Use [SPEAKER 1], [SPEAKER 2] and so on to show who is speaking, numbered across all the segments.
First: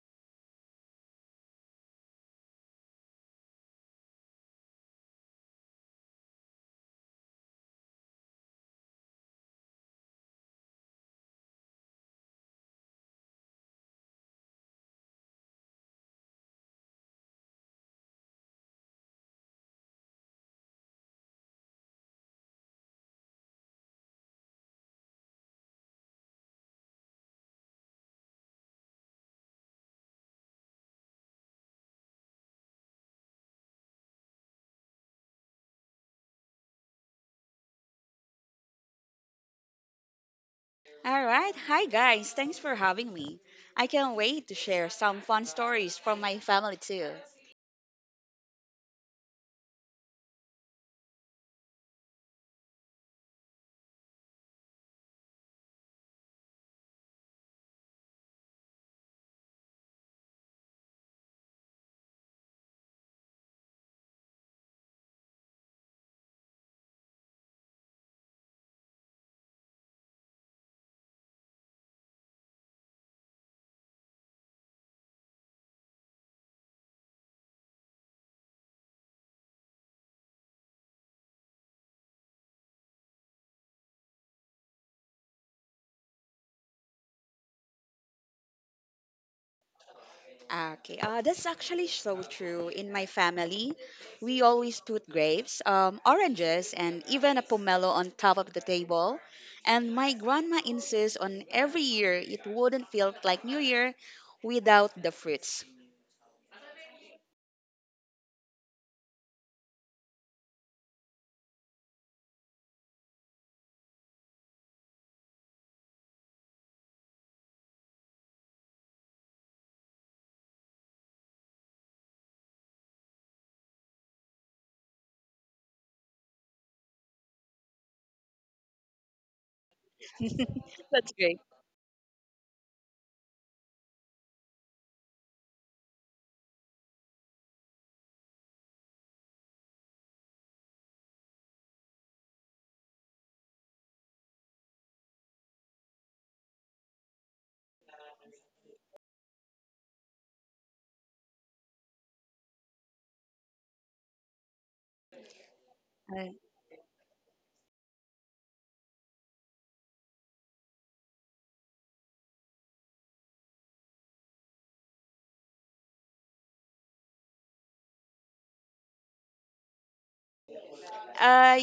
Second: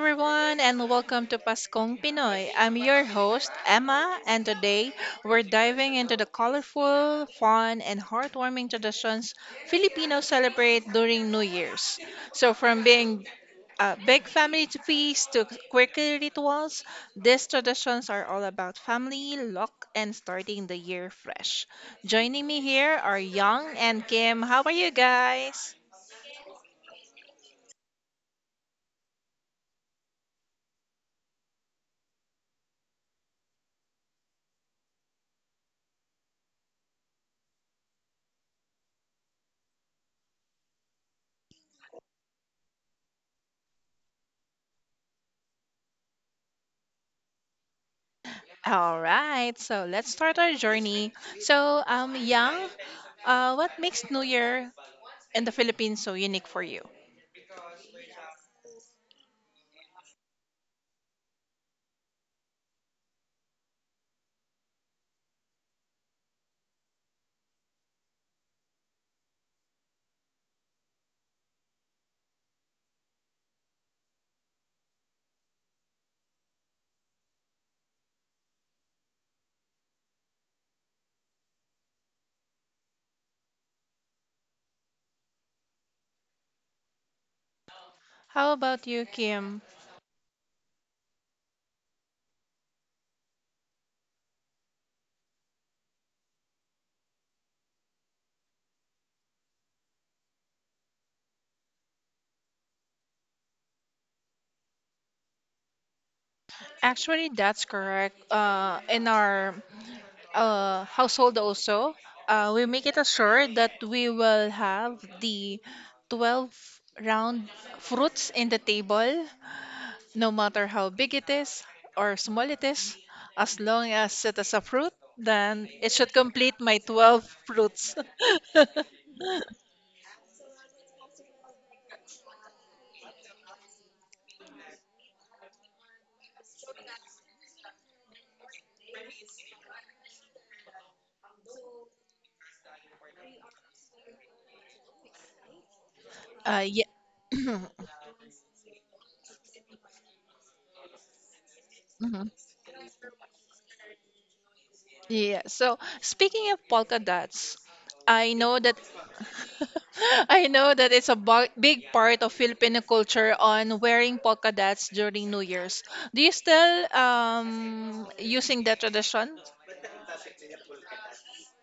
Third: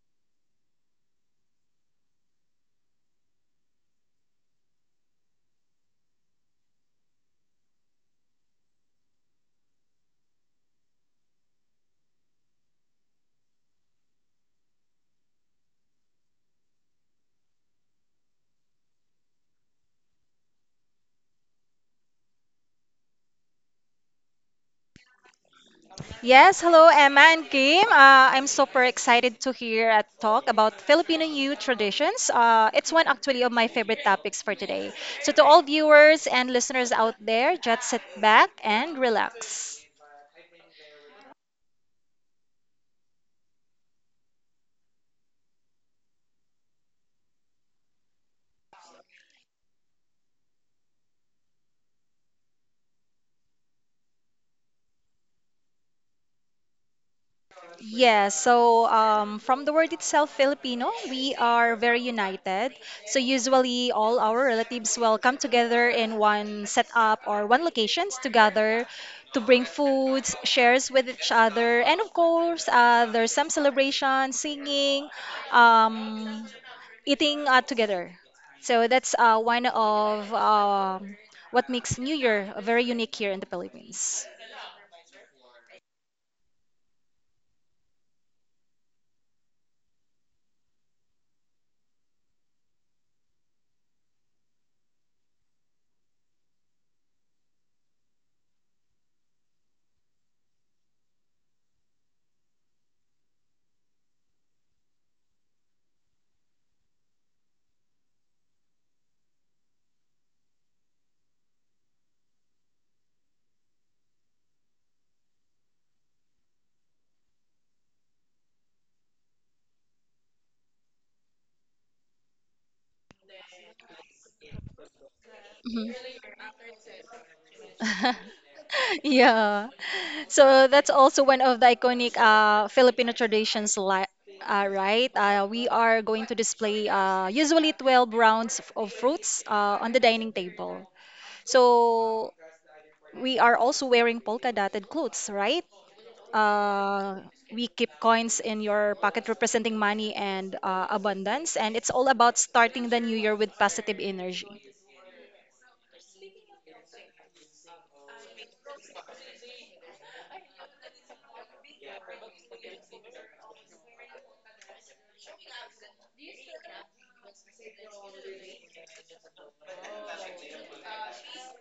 [SPEAKER 1] everyone, and welcome to Paskong Pinoy. I'm your host, Emma, and today we're diving into the colorful, fun, and heartwarming traditions Filipinos celebrate during New Year's. So, from being big family to feast to quirky rituals, these traditions are all about family, luck, and starting the year fresh. Joining me here are Young and Kim. How are you guys?
[SPEAKER 2] Yes, hello Emma and Kim. I'm super excited to hear a talk about Filipino youth traditions. It's one actually of my favorite topics for today. So to all viewers and listeners out there, just sit back and relax.
[SPEAKER 3] All right. Hi, guys. Thanks for having me. I can't wait to share some fun stories from my family, too.
[SPEAKER 1] All right, so let's start our journey. So, Yang, what makes New Year in the Philippines so unique for you?
[SPEAKER 2] Yes, so from the word itself, Filipino, we are very united. So usually all our relatives will come together in one setup or one locations together to bring foods, shares with each other, and of course there's some celebration, singing, um, eating together. So that's one of what makes New Year very unique here in the Philippines.
[SPEAKER 1] How about you, Kim?
[SPEAKER 3] Okay, that's actually so true. In my family, we always put grapes, oranges, and even a pomelo on top of the table. And my grandma insists on every year, it wouldn't feel like New Year without the fruits.
[SPEAKER 1] Actually, that's correct. In our household also, we make it assured that we will have the 12 round fruits in the table no matter how big it is or small it is, as long as it is a fruit, then it should
[SPEAKER 2] Mhm.
[SPEAKER 1] complete my 12 fruits.
[SPEAKER 2] Yeah. So that's
[SPEAKER 3] That's
[SPEAKER 2] also
[SPEAKER 3] great.
[SPEAKER 2] one of the iconic Filipino traditions, li right? We are going to display usually 12 rounds of fruits on the dining table. So we are also wearing polka dotted clothes, right?
[SPEAKER 1] Yeah.
[SPEAKER 2] Uh, we keep coins in your pocket representing money and abundance, and it's all
[SPEAKER 1] Mhm.
[SPEAKER 2] about starting the new year with positive energy.
[SPEAKER 1] Yeah. So
[SPEAKER 3] Uh,
[SPEAKER 1] speaking of polka dots, I know that I know that it's a big part of Filipino culture on wearing polka dots during New Year's. Do you still using that tradition?
[SPEAKER 3] uh,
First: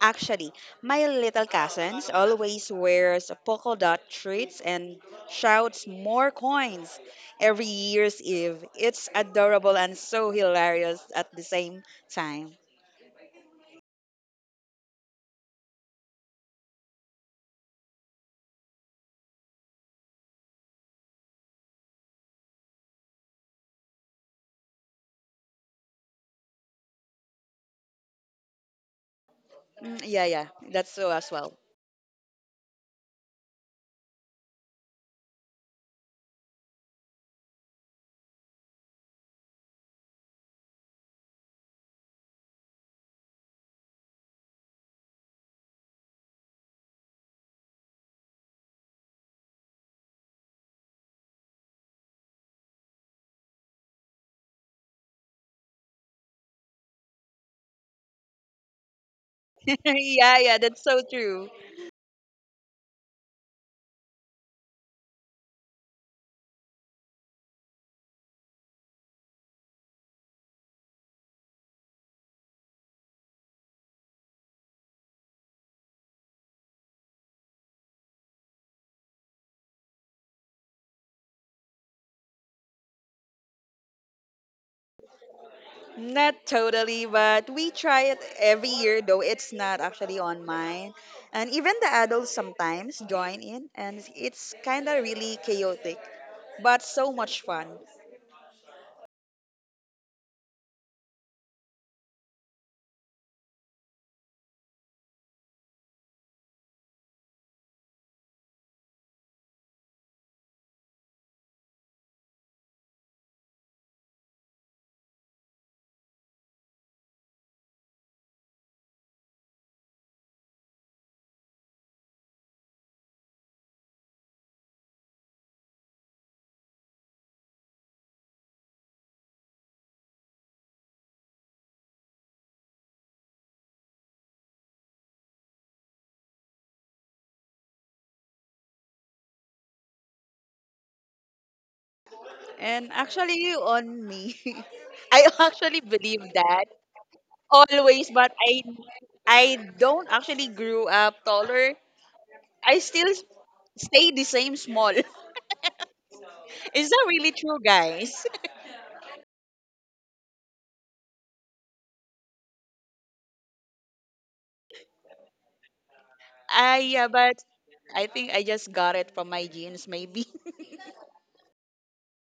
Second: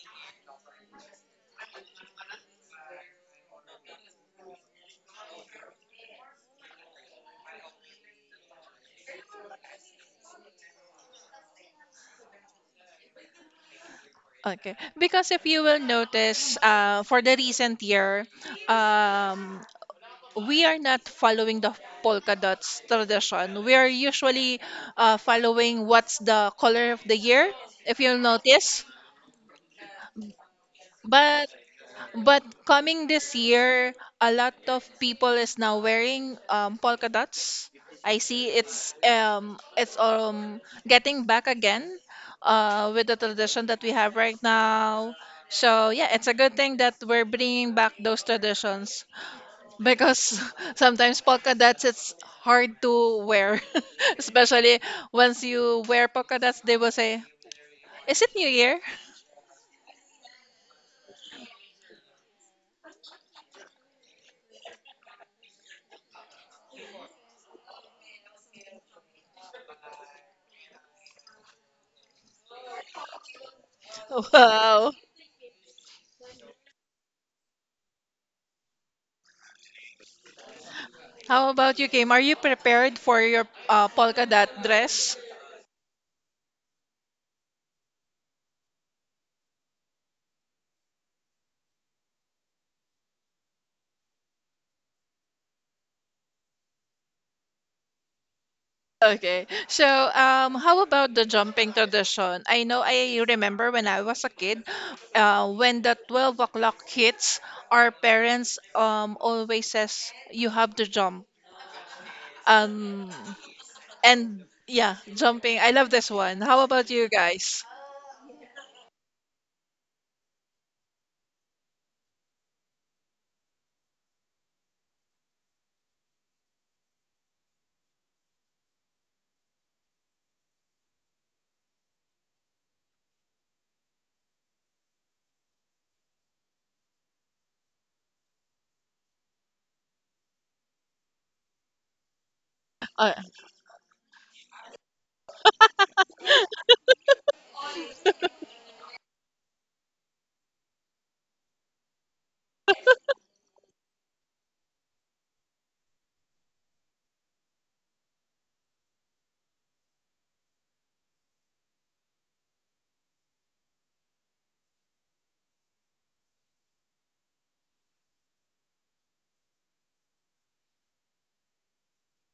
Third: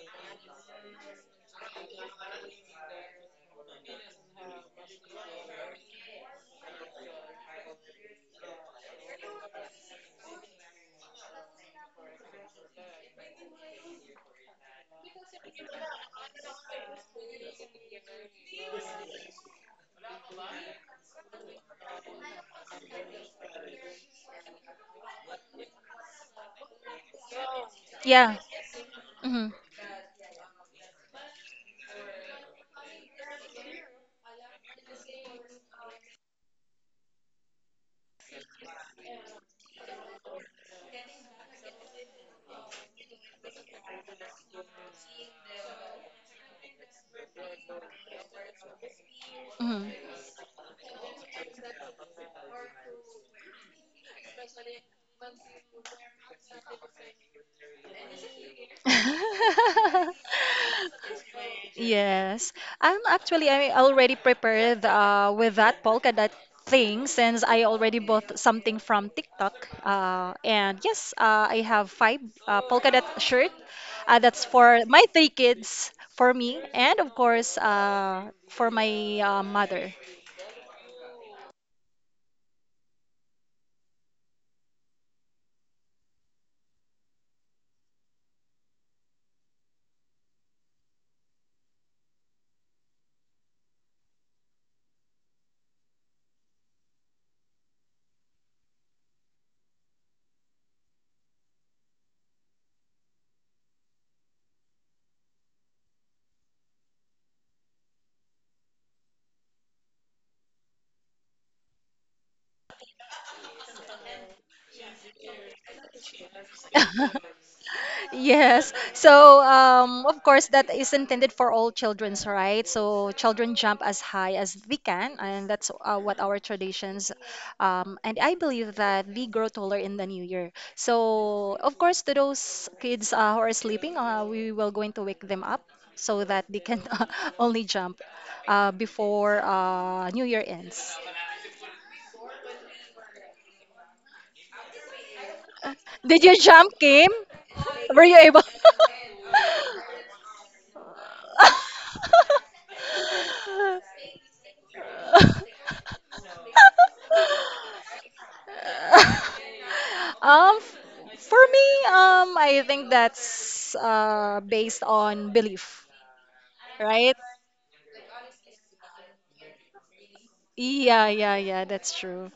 [SPEAKER 3] Actually, my little cousins always wears polka dot treats and shouts more coins every year's eve. It's adorable and so hilarious at the same time.
[SPEAKER 1] Okay. Because if you will notice, for the recent year, um, we are not following the polka dots tradition. We are usually following what's the color of the year, if you'll
[SPEAKER 2] Yeah.
[SPEAKER 1] notice.
[SPEAKER 2] Hmm.
[SPEAKER 3] Mm, yeah, yeah, that's so as
[SPEAKER 1] But
[SPEAKER 3] well.
[SPEAKER 1] but coming this year, a lot of people is now wearing polka dots. I see it's getting back again with the tradition that we have right now. So yeah, it's a good thing that we're bringing back those traditions because sometimes polka dots it's hard to wear, especially once you wear polka dots, they will say, "Is it New Year?"
[SPEAKER 3] Yeah, yeah, that's so true.
[SPEAKER 2] Yes, I already prepared with that polka dot thing since I already bought something from TikTok. And yes, I have five polka dot shirt. Uh, that's for
[SPEAKER 1] Wow.
[SPEAKER 2] my three kids, for me, and of course for my mother.
[SPEAKER 1] How about you, Kim? Are you prepared for your polka dot dress?
[SPEAKER 3] Not totally, but we try it every year, though it's not actually on mine. And even the adults sometimes join in, and it's kind of really chaotic, but so much fun.
[SPEAKER 1] Okay. So, how about the jumping tradition? I know I remember when I was a kid, when the 12 o'clock hits, our parents always says, you have to jump. Um, and yeah, jumping. I love this one. How about you guys?
[SPEAKER 2] Yes. So, of course, that is intended for all children's, right? So, children jump as high as they can, and that's what our traditions. And I believe that we grow taller in the new year. So, of course, to those kids who are sleeping, we will going to wake them up so that they can only jump before New Year ends.
[SPEAKER 3] And
[SPEAKER 1] Uh,
[SPEAKER 3] actually, you on me. I actually believe
[SPEAKER 2] Did you
[SPEAKER 3] that
[SPEAKER 2] jump, Kim? Were
[SPEAKER 3] always,
[SPEAKER 2] you
[SPEAKER 3] but
[SPEAKER 2] able?
[SPEAKER 3] I don't actually grew up taller. I still stay the same small. Is that really true, guys?
[SPEAKER 2] um, f- for me, I think that's based on belief,
[SPEAKER 3] I Yeah,
[SPEAKER 2] right?
[SPEAKER 3] but I think I just got it from my genes, maybe.
[SPEAKER 2] Yeah, yeah, yeah, that's true.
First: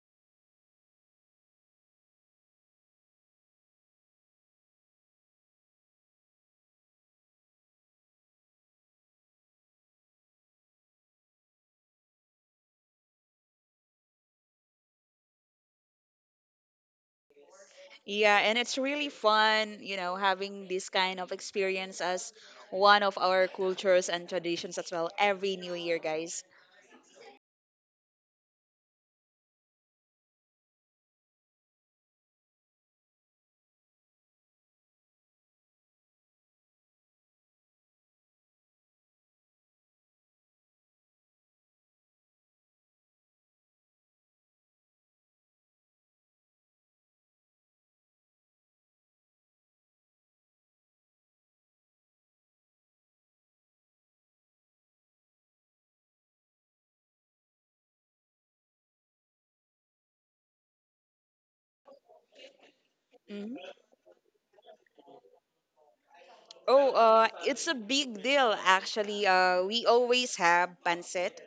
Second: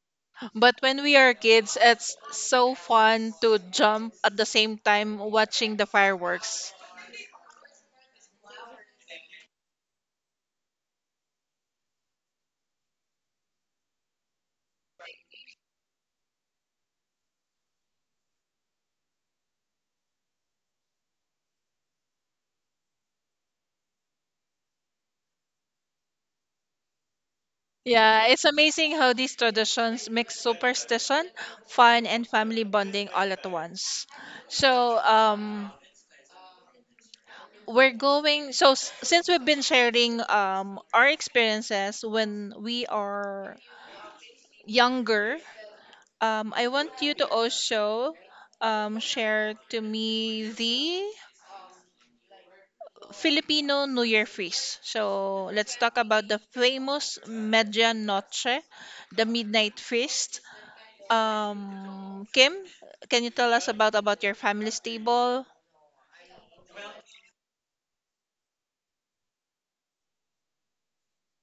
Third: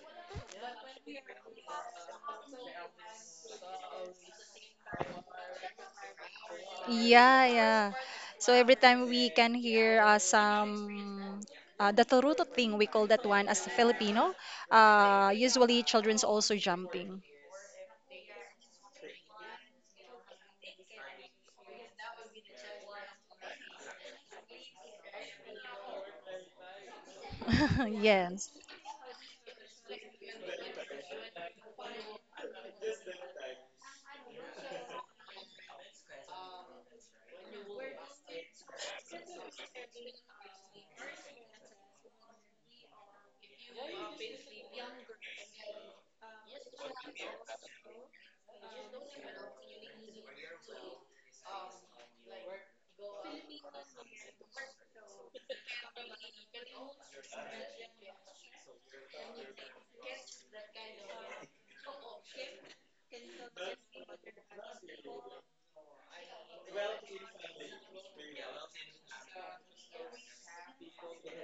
[SPEAKER 1] but when we are kids, it's so fun to jump at the same time watching the fireworks.
[SPEAKER 2] Yeah, yeah. So every time we can hear some the turuto thing, we call that one as Filipino. Usually children's also jumping.
[SPEAKER 3] Yeah, and it's really fun, having this kind of experience as one of our cultures and traditions as well every New Year, guys.
[SPEAKER 1] Yeah, it's
[SPEAKER 2] Yes.
[SPEAKER 1] amazing how these traditions mix superstition, fun, and family bonding all at once. So, we're going. So, since we've been sharing our experiences when we are younger, I want you to also share to me the Filipino New Year feast. So, let's talk about the famous Media Noche, the Midnight Feast. Kim, can you tell
[SPEAKER 3] Mm-hmm.
[SPEAKER 1] us about your family's table?
[SPEAKER 3] Oh, it's a big deal actually. We always have pancit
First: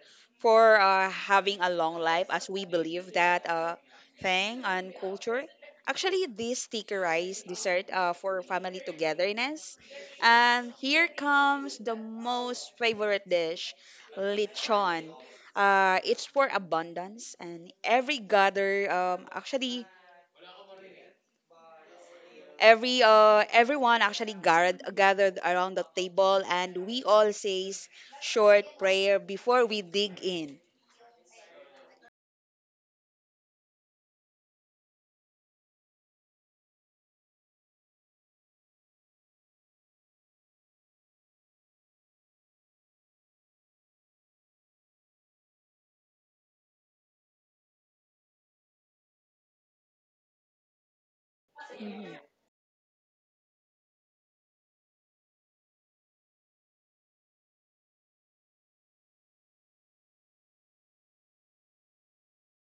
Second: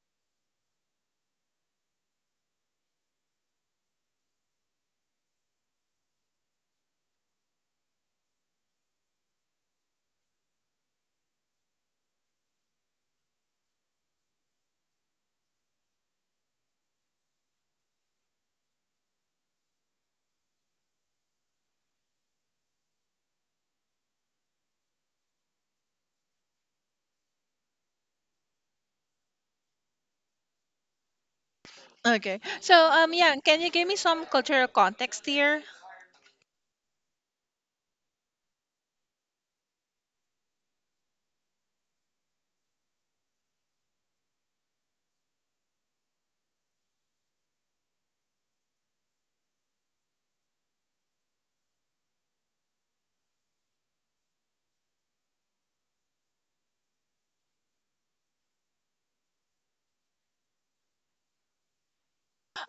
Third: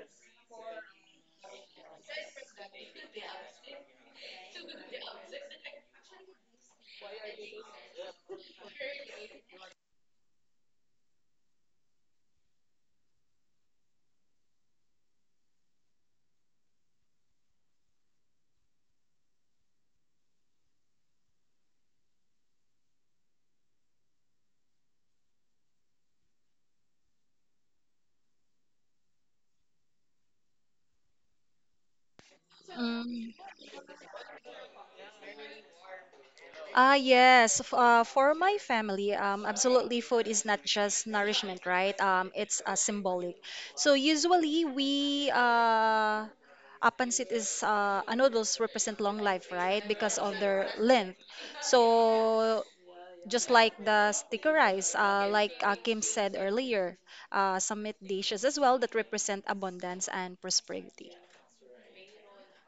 [SPEAKER 3] for having a long life, as we believe that thing and culture. Actually, this stickerized dessert for family togetherness. And here comes the most favorite dish, lechon. It's for abundance, and every gather actually every everyone actually gathered around the table, and we all says short prayer before we dig in.
[SPEAKER 1] Okay. So, yeah,
[SPEAKER 2] Mm.
[SPEAKER 1] can you give me some cultural context here?
[SPEAKER 2] Ah, yes. For my family, absolutely, food is not just nourishment, right? It's symbolic. So usually we apansit is noodles represent long life, right? Because of their length. So just like the sticker rice, like Kim said earlier, some meat dishes as well that represent abundance and prosperity.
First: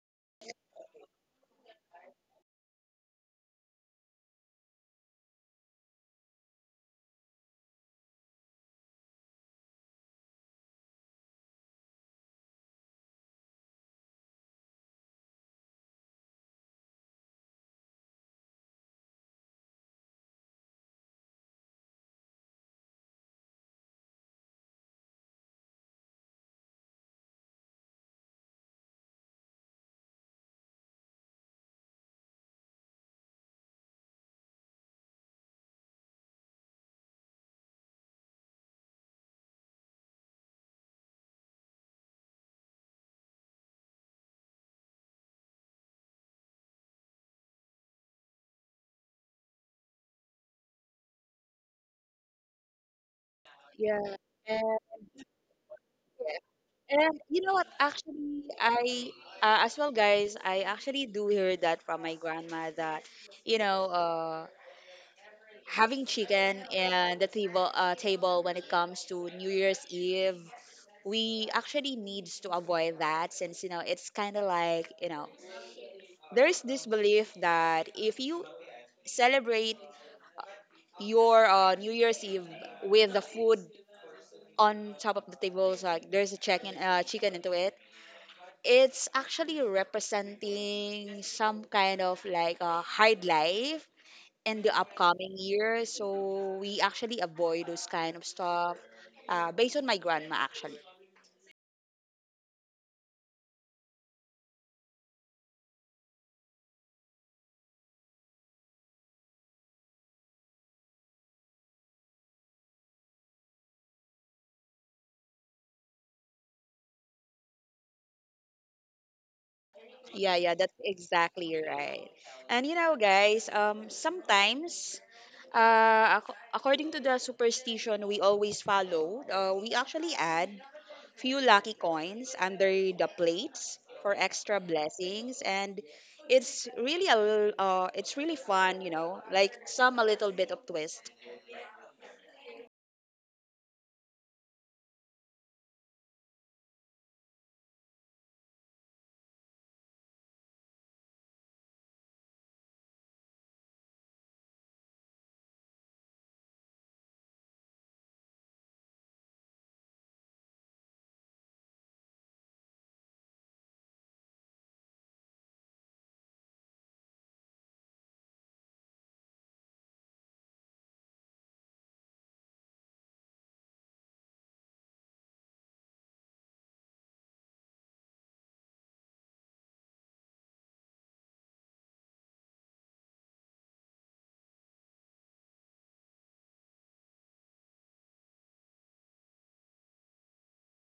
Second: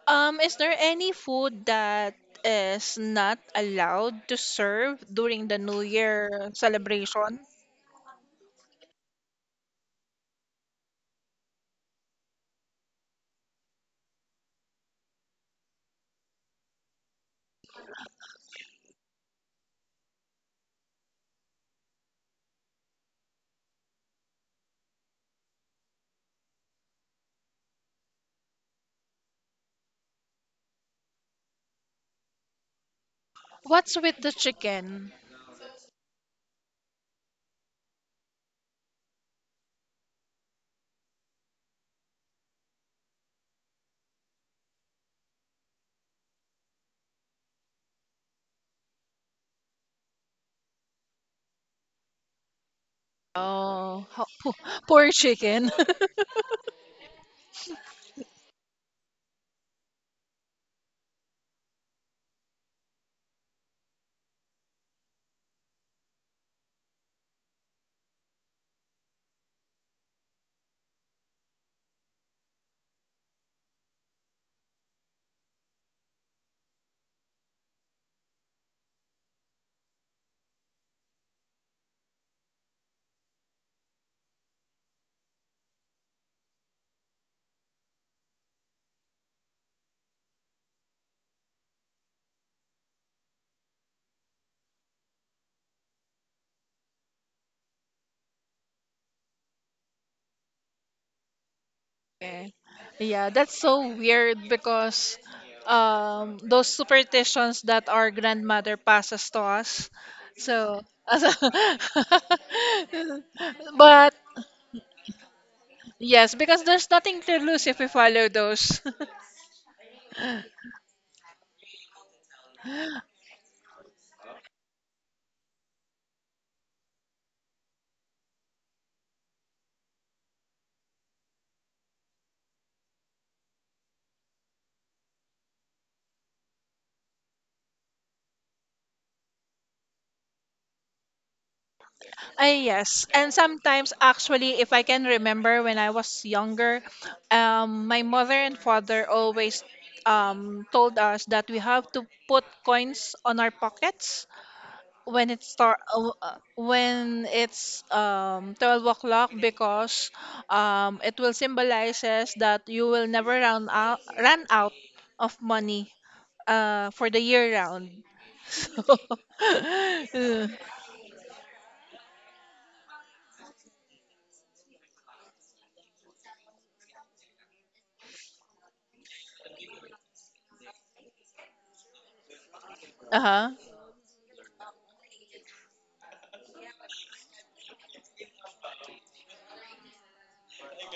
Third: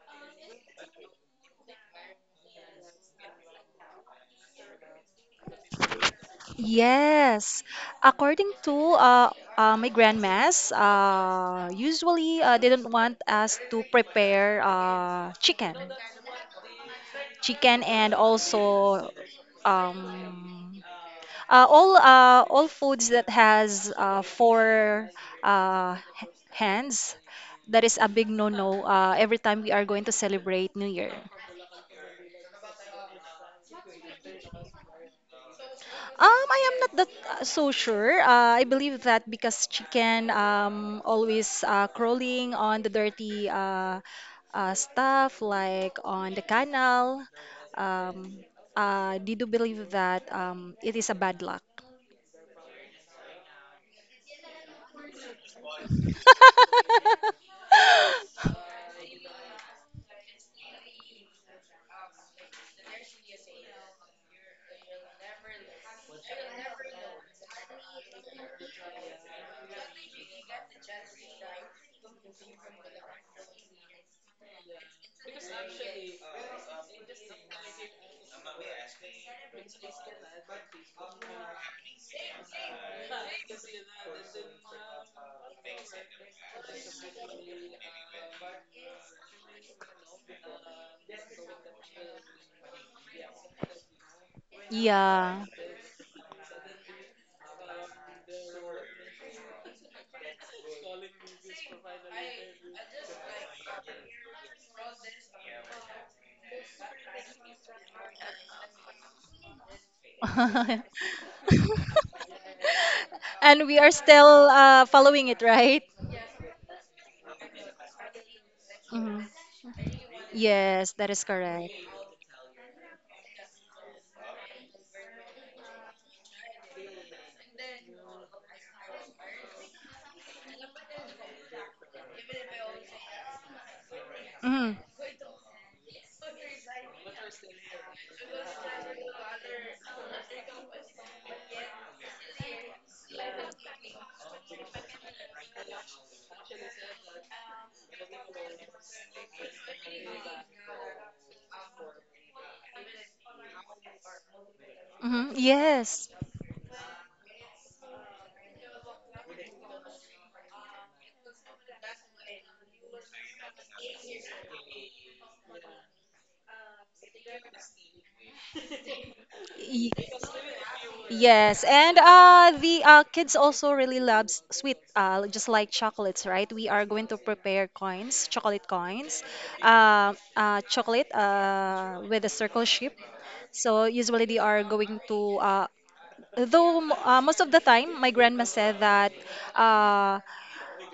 [SPEAKER 1] Is there any food that is not allowed to serve during the New Year celebration?
[SPEAKER 2] Yes, according to my grandmas, usually they don't want us to prepare chicken, and also um, all foods that has four hands. That is a big no-no every time we are going to celebrate New Year.
[SPEAKER 1] What's with the chicken?
[SPEAKER 2] I am not that so sure. I believe that because chicken always crawling on the dirty stuff like on the canal. Um, did you believe that it is a bad luck?
[SPEAKER 3] Yeah.
[SPEAKER 1] Oh,
[SPEAKER 3] And,
[SPEAKER 1] poor chicken.
[SPEAKER 3] yeah. And you know what? Actually, I as well, guys. I actually do hear that from my grandma that, you know, uh, having chicken and the table when it comes to New Year's Eve, we actually needs to avoid that, since it's kind of like, there is this belief that if you celebrate your New Year's Eve with the food on top of the tables. Like there's a chicken into it. It's actually representing some kind of like a hard life in the upcoming
[SPEAKER 2] Yeah.
[SPEAKER 3] year. So we actually avoid those kind of stuff. Based on my grandma actually.
[SPEAKER 1] Eh, Yeah, that's so weird because those superstitions that our grandmother passes to us. So
[SPEAKER 2] And we are
[SPEAKER 1] but
[SPEAKER 2] still following it, right?
[SPEAKER 1] yes, because there's nothing to lose if we follow those.
[SPEAKER 2] Mhm.
[SPEAKER 3] Yeah, yeah, that's
[SPEAKER 2] Yes, that is
[SPEAKER 3] exactly
[SPEAKER 2] correct.
[SPEAKER 3] right. And you know, guys, sometimes, according to the superstition we always follow, we actually add few lucky coins under the plates for extra
[SPEAKER 2] Hmm.
[SPEAKER 3] blessings, and it's really fun, like some a little bit of twist.
[SPEAKER 1] Ay, yes. And sometimes, actually, if I can remember when I was younger, my mother and father always told us that we have to put coins on our pockets when
[SPEAKER 2] Hmm.
[SPEAKER 1] it start
[SPEAKER 2] Yes.
[SPEAKER 1] when it's 12 o'clock because it will symbolizes that you will never run out of money for the year round so
[SPEAKER 2] Y-
[SPEAKER 1] uh,
[SPEAKER 2] Yes, and the kids also really loves sweet, just like chocolates, right? We are going to prepare coins, chocolate with a circle shape.
[SPEAKER 1] uh-huh.
[SPEAKER 2] So usually they are going to, though most of the time, my grandma said that uh,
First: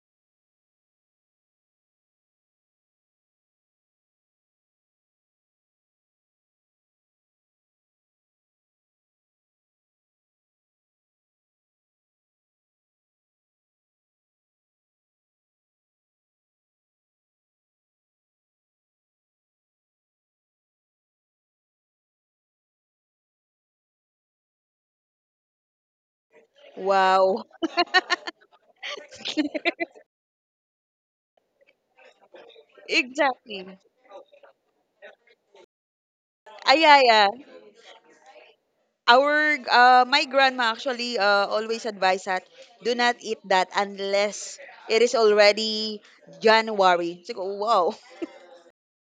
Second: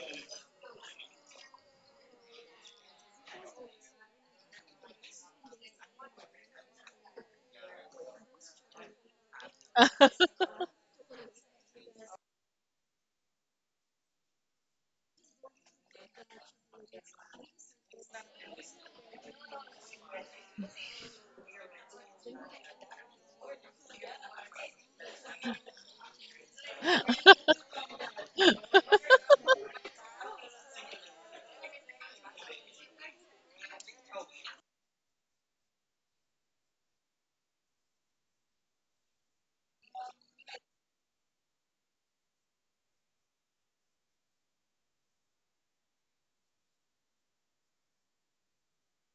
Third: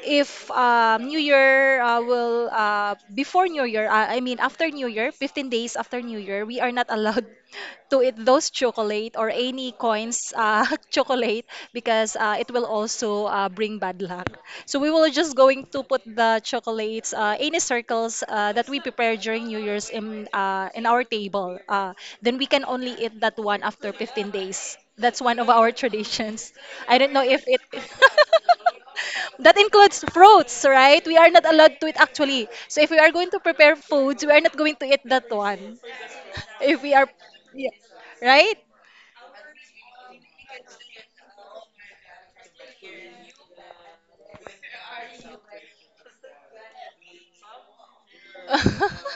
[SPEAKER 2] if New Year will before New Year, I mean after New Year, 15 days after New Year, we are not allowed to eat those chocolate or any coins chocolate because it will also bring bad luck. So we will just going to put the chocolates, any circles that we prepare during New Year's in our table. Then we can only eat that one after 15 days. That's one of our traditions. I don't know if
[SPEAKER 3] Wow.
[SPEAKER 2] it. That includes fruits, right? We are not allowed to eat actually. So if we are going to
[SPEAKER 3] Exactly.
[SPEAKER 2] prepare foods, we are not going to eat that one. If we
[SPEAKER 3] Yeah,
[SPEAKER 2] are,
[SPEAKER 3] yeah.
[SPEAKER 2] yeah, right?
[SPEAKER 3] Our My grandma actually always advised that, do not eat that unless it is already January. It's like, wow.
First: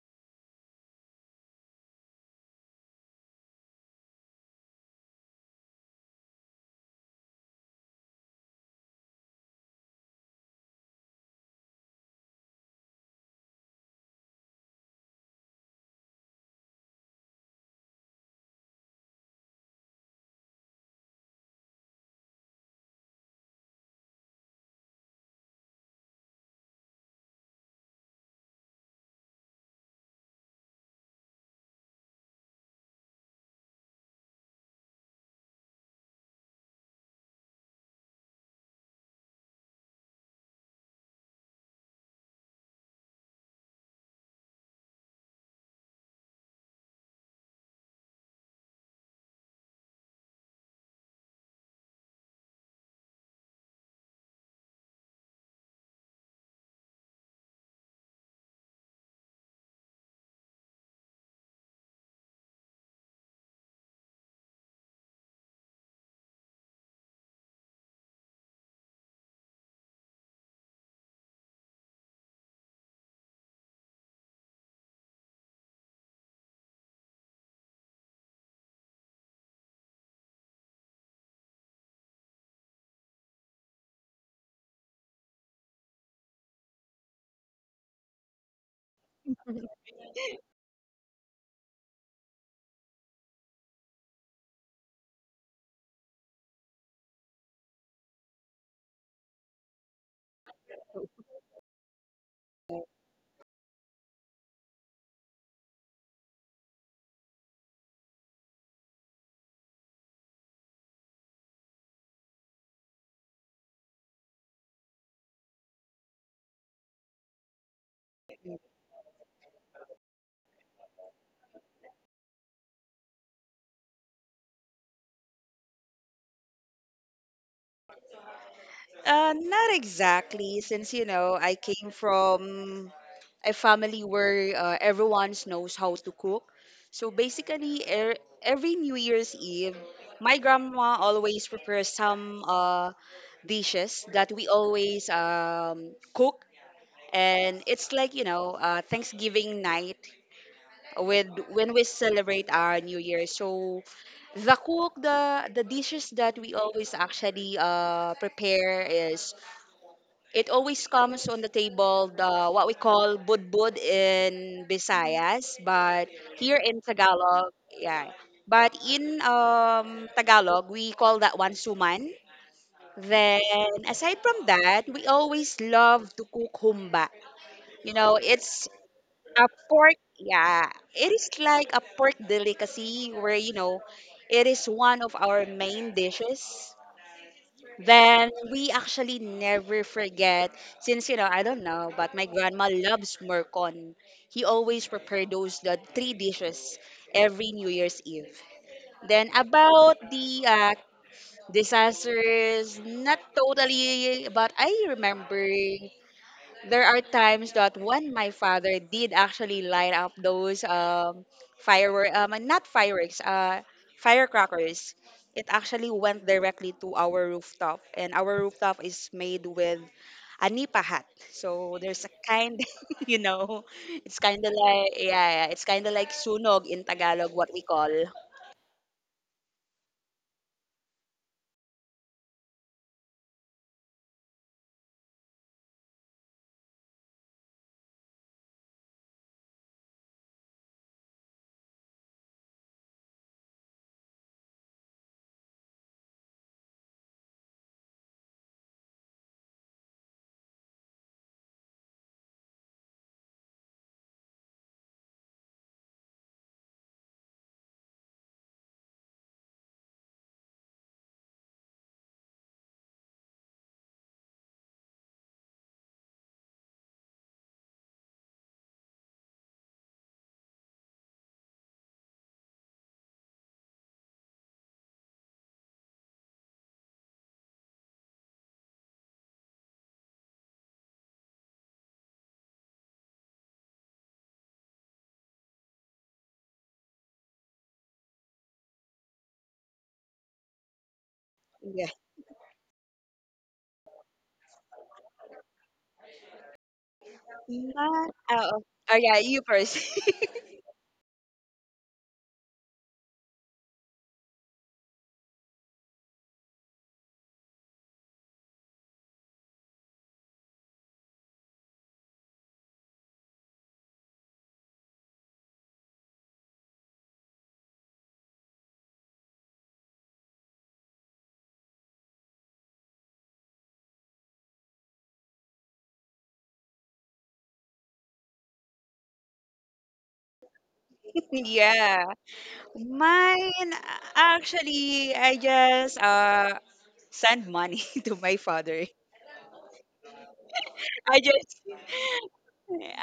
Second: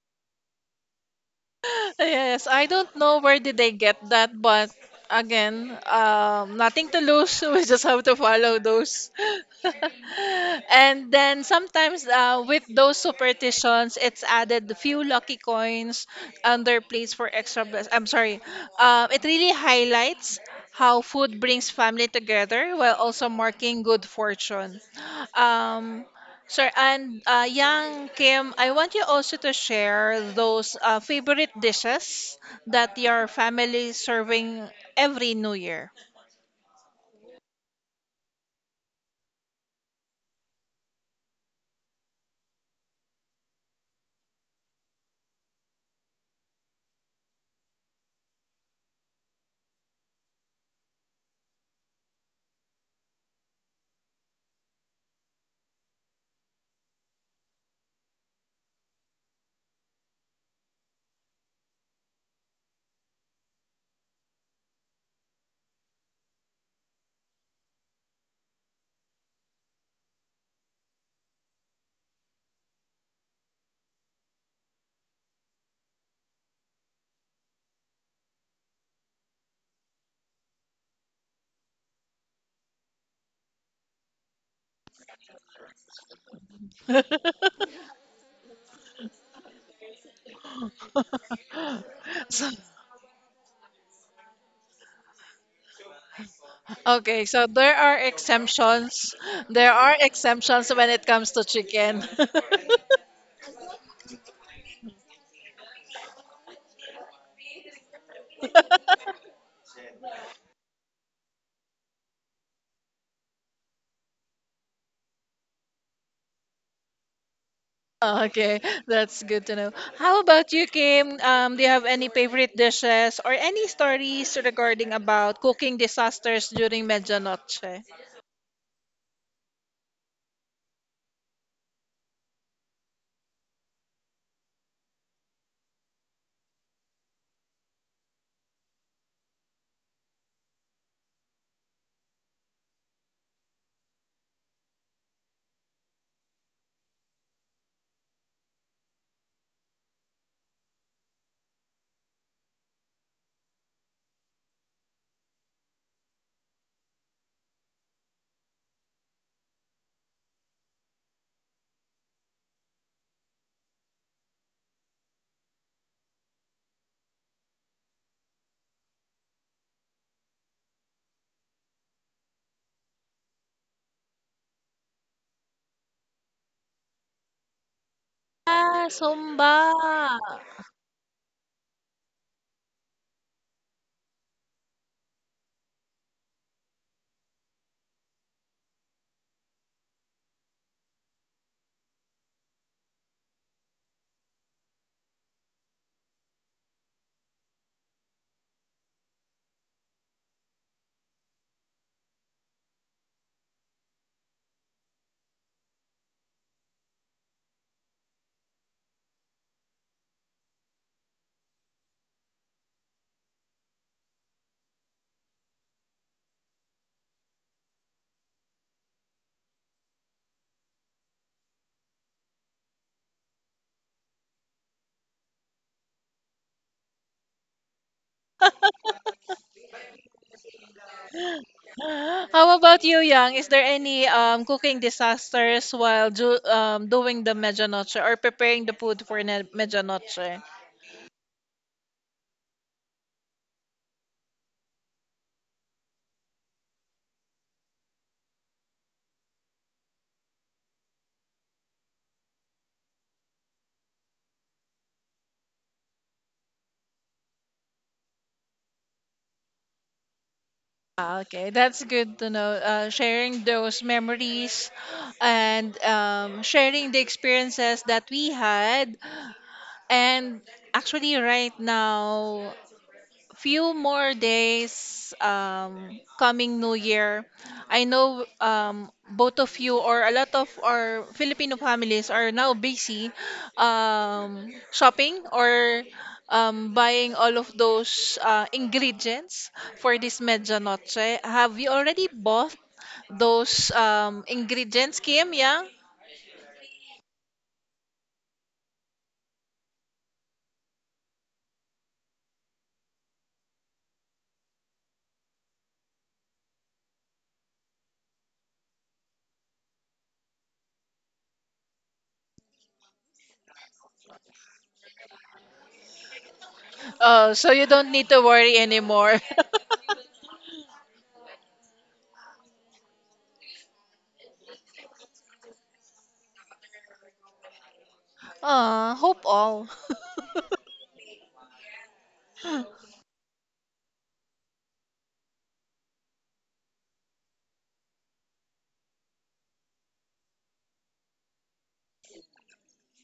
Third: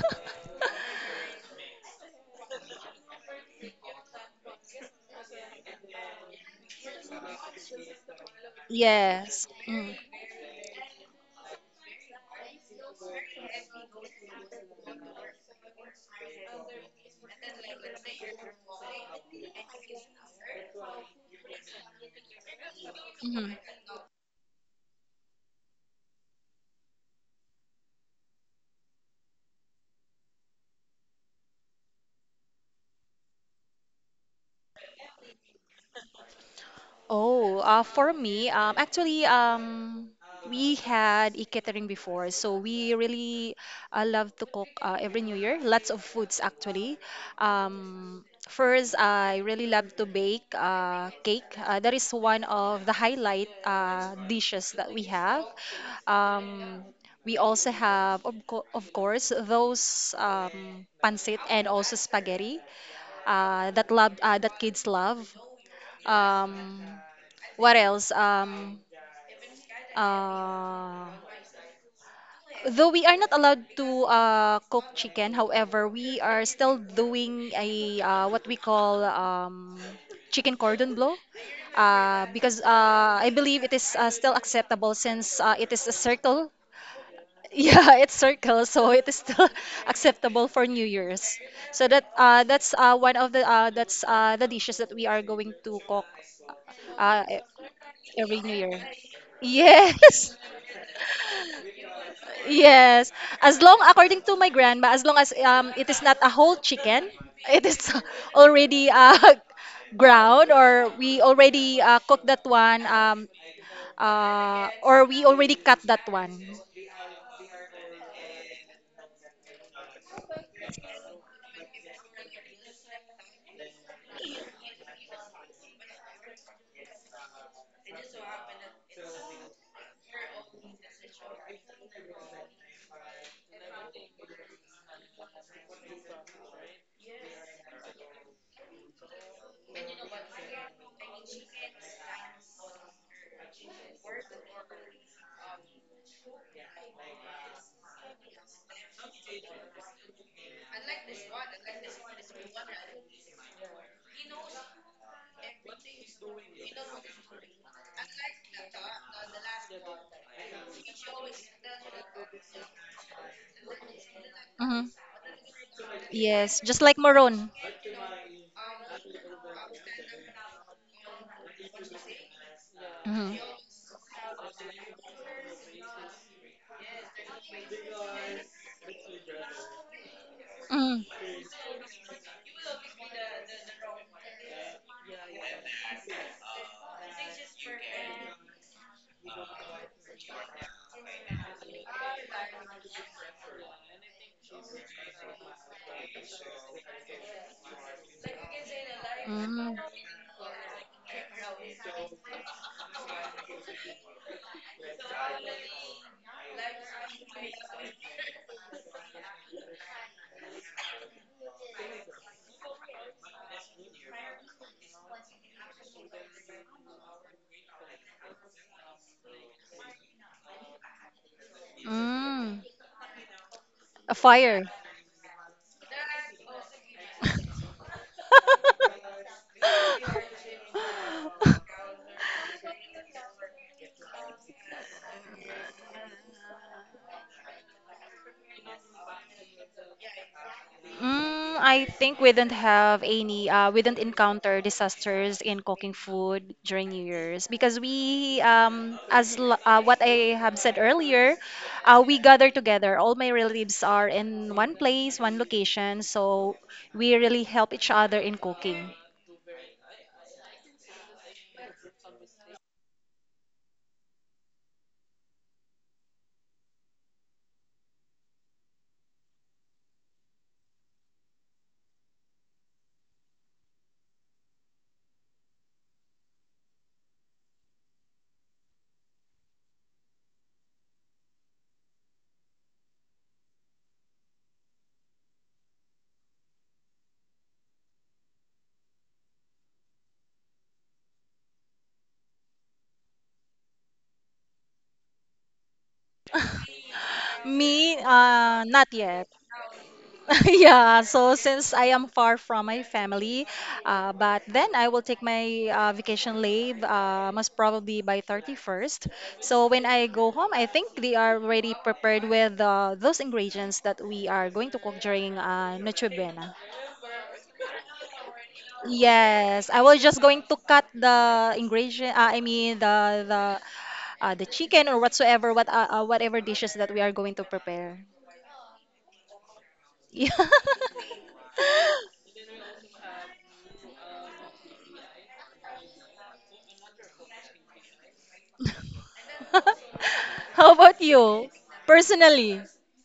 [SPEAKER 1] Yes, I don't know where did they get that, but again, nothing to lose. We just have to follow those.
[SPEAKER 2] Yes. Mm.
[SPEAKER 1] And then sometimes with those superstitions, it's added few lucky coins under plates for extra bless. I'm sorry. It really highlights how food brings family together while also
[SPEAKER 2] Mhm.
[SPEAKER 1] marking good fortune. Um, Sir, and Yang Kim, I want you also to share those favorite dishes that your family is serving every New Year.
[SPEAKER 2] Oh, for me, actually, we had a catering before, so we really love to cook every New Year. Lots of foods, actually. First, I really love to bake cake. That is one of the highlight dishes that we have. Um, we also have, of course, those pancit and also spaghetti that kids love. Um, what else? Uh, though we are not allowed to cook chicken, however, we are still doing a what we call chicken cordon bleu. Because I believe it is still acceptable since it is a circle. Yeah, it's circle, so it is still acceptable for New Year's. So that's one of the that's the dishes that we are going to cook uh,
[SPEAKER 1] Okay,
[SPEAKER 2] e-
[SPEAKER 1] so there are
[SPEAKER 2] every New Year.
[SPEAKER 1] exemptions. There are
[SPEAKER 2] Yes.
[SPEAKER 1] exemptions when it comes to chicken.
[SPEAKER 2] Yes, as long according to my grandma, as long as it is not a whole chicken, it is already ground or we already cooked that one or we already cut that one.
[SPEAKER 1] Okay, that's good to know. How about you, Kim? Do you have any favorite dishes or any stories regarding about cooking disasters during Medianoche?
[SPEAKER 3] Not exactly, since I came from a family where everyone knows how to cook. So basically, every New Year's Eve, my grandma always prepares some dishes that we always cook, and it's like, Thanksgiving night with when we celebrate our New Year. So the cook the dishes that we always actually prepare is, it always comes on the table, the what we call budbud in
[SPEAKER 2] Hmm.
[SPEAKER 3] Visayas, but
[SPEAKER 2] Yes,
[SPEAKER 3] here
[SPEAKER 2] just
[SPEAKER 3] in
[SPEAKER 2] like maroon.
[SPEAKER 3] Tagalog, yeah. But in Tagalog, we call that one suman.
[SPEAKER 2] Hmm.
[SPEAKER 3] Then, aside from that, we always love to cook humba. You know, it's
[SPEAKER 1] Ah,
[SPEAKER 3] a
[SPEAKER 1] Sumba.
[SPEAKER 3] pork. Yeah,
[SPEAKER 2] Mm.
[SPEAKER 3] it is like a pork delicacy where, it is one of our main dishes. Then we actually never forget, since, I don't know, but my grandma loves murkon. He always prepared those the three dishes every New Year's Eve. Then
[SPEAKER 2] Mm.
[SPEAKER 3] about the disasters, not totally, but I remember there are times that when my father did actually light up those firework not fireworks firecrackers. It actually went directly to our rooftop, and our rooftop is made with a nipa hat, so there's a
[SPEAKER 2] Mm.
[SPEAKER 3] kind. You know,
[SPEAKER 2] A
[SPEAKER 3] it's kind of
[SPEAKER 2] fire.
[SPEAKER 3] like, yeah, yeah, it's kind of like sunog in Tagalog, what we call.
[SPEAKER 1] How about you, Yang? Is there any cooking disasters while doing the medianoche or preparing the food for medianoche?
[SPEAKER 2] Mm. I think we didn't have any, we didn't encounter disasters in cooking food during New Year's because we, what I have said earlier, we gather together. All my relatives are in one place, one location, so we really help each other in cooking.
[SPEAKER 1] Ah, okay, that's good to know. Sharing those memories and sharing the experiences that we had. And actually, right now, few more days coming new year. I know, both of you or a lot of our Filipino families are now busy, shopping or buying all of those ingredients for this medja noche. Have you
[SPEAKER 3] Yeah.
[SPEAKER 1] already bought those ingredients, Kim? Yeah.
[SPEAKER 2] Me,
[SPEAKER 3] Ma- oh,
[SPEAKER 2] not
[SPEAKER 3] oh yeah,
[SPEAKER 2] yet.
[SPEAKER 3] you first.
[SPEAKER 2] Yeah, so since I am far from my family, but then I will take my vacation leave most probably by 31st. So when I go home, I think they are already prepared with those ingredients that we are going to cook during Noche Buena.
[SPEAKER 1] Oh, so you don't need to worry anymore.
[SPEAKER 2] Yes, I was just going to cut the ingredient, I mean the the chicken or whatsoever whatever dishes that we are going to prepare.
[SPEAKER 1] Hope all
[SPEAKER 2] Yeah.
[SPEAKER 3] Yeah. Mine, actually, I just send money to my father.
[SPEAKER 2] How about
[SPEAKER 3] I
[SPEAKER 2] you,
[SPEAKER 3] just
[SPEAKER 2] personally,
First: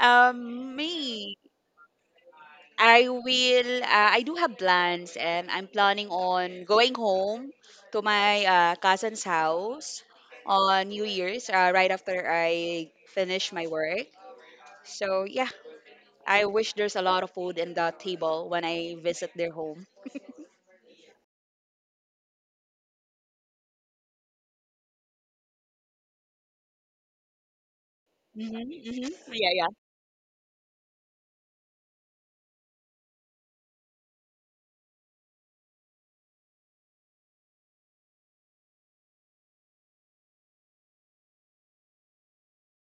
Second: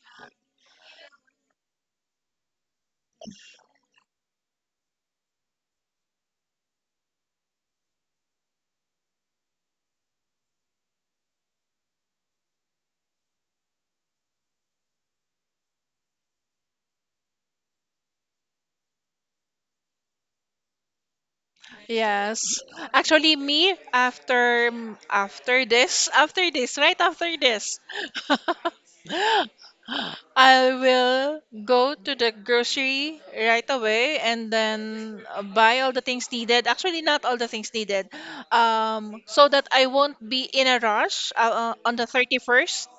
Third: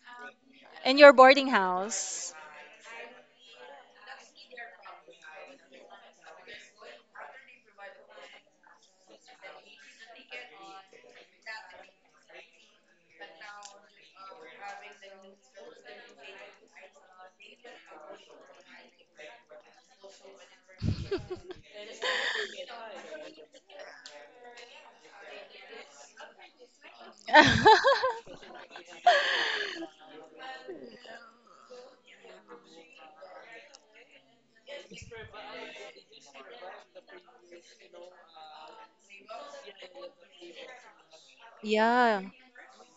[SPEAKER 2] in your
[SPEAKER 3] me.
[SPEAKER 2] boarding house?
[SPEAKER 3] I will. I do have plans, and I'm planning on going home to my cousin's house on New Year's, right after I finish my work. So yeah, I wish there's a lot of food in the table when I visit their home.
[SPEAKER 1] yes. Actually, me after after this, right after this,
[SPEAKER 3] Mm-hmm, mm-hmm. Yeah, yeah.
[SPEAKER 1] I will go to the grocery right away and then buy all the things needed. Actually, not all the things needed. So that I won't be in a rush on the
[SPEAKER 2] Yeah.
[SPEAKER 1] 31st,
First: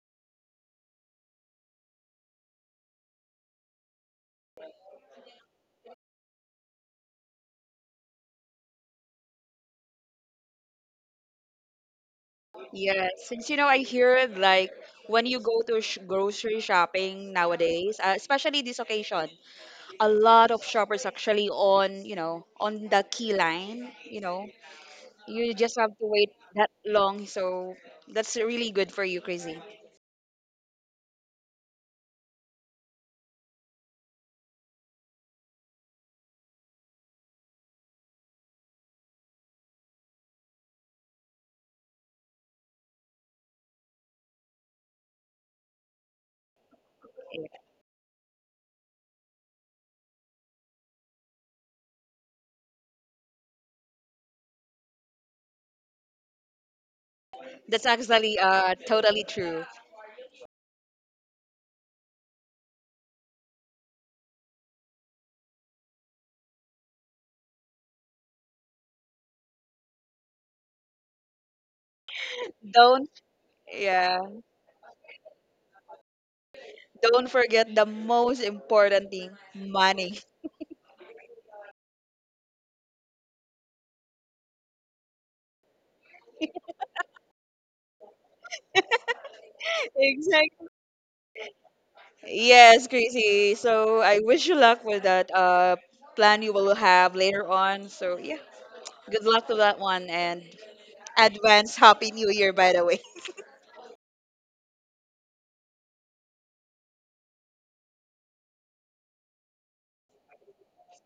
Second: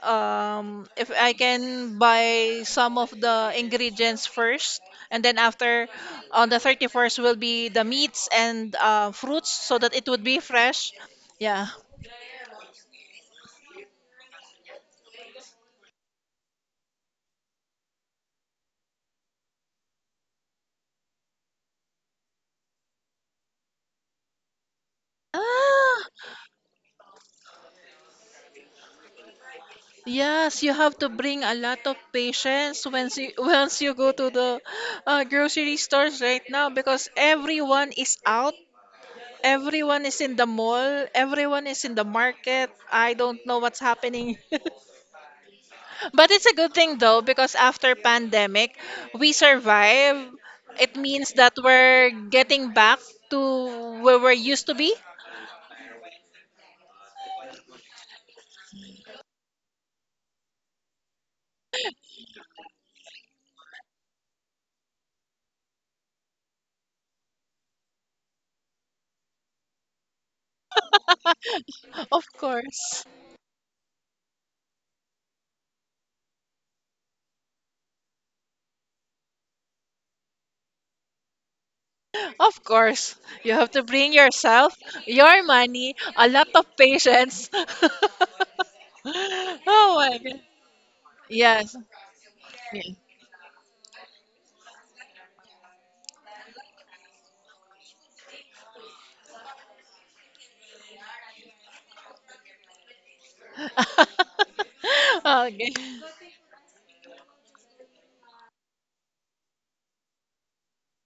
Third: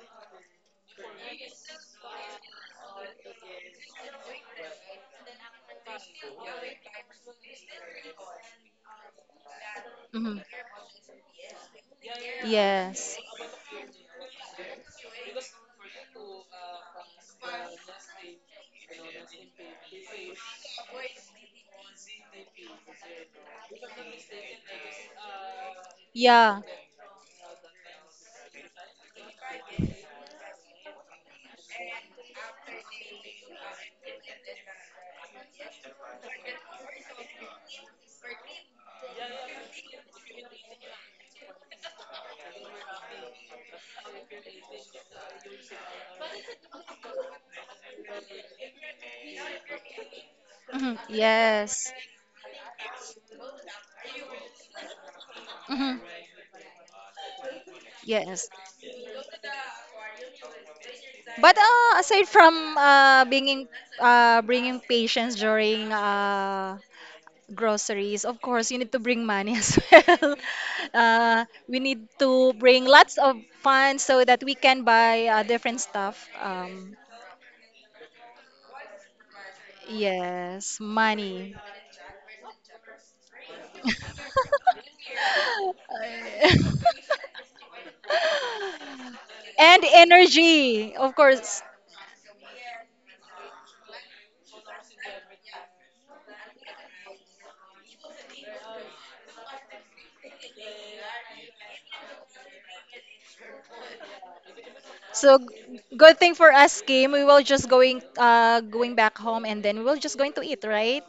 [SPEAKER 1] if I can buy some of the ingredients first and then after on the 31st will be the meats and fruits so that it would
[SPEAKER 2] Hmm.
[SPEAKER 1] be fresh. Yeah.
[SPEAKER 3] Yes,
[SPEAKER 2] Yes.
[SPEAKER 3] since, I hear like, when you go to sh grocery shopping nowadays, especially this occasion, a lot of shoppers actually on, on the key line, you just have to
[SPEAKER 1] Ah,
[SPEAKER 3] wait
[SPEAKER 2] Yeah.
[SPEAKER 3] that long. So that's really good for you, Crazy.
[SPEAKER 1] yes, you have to bring a lot of patience once you once you go to the grocery stores right now because everyone is out. Everyone is in the mall, everyone is in the market. I don't know what's happening. But it's a good thing though because after pandemic, we survive. It
[SPEAKER 2] Hmm.
[SPEAKER 1] means that
[SPEAKER 2] Yes.
[SPEAKER 1] we're getting back to where we're used to be.
[SPEAKER 2] Hmm.
[SPEAKER 3] That's actually
[SPEAKER 2] Yes.
[SPEAKER 3] totally true.
[SPEAKER 2] But aside from bringing patients during groceries. Of course, you need to bring money as well. We need
[SPEAKER 1] Of
[SPEAKER 2] to bring
[SPEAKER 1] course.
[SPEAKER 3] Don't,
[SPEAKER 2] lots of funds
[SPEAKER 3] Yeah,
[SPEAKER 2] so that we can buy different stuff. Um,
[SPEAKER 3] don't forget the most important thing, money.
[SPEAKER 2] yes, money.
[SPEAKER 1] Of course. You have to bring yourself, your money, a lot of patience.
[SPEAKER 2] And
[SPEAKER 1] Oh my god.
[SPEAKER 3] Exactly.
[SPEAKER 2] energy, of course.
[SPEAKER 1] Yes.
[SPEAKER 3] Yes,
[SPEAKER 1] Yeah.
[SPEAKER 3] Gracie. So I wish you luck with that plan you will have later on. So yeah, good luck to that one, and advance Happy New Year, by the way.
[SPEAKER 2] So
[SPEAKER 1] okay.
[SPEAKER 2] good thing for us, Kim. We will just going back home and then we will just going to eat, right?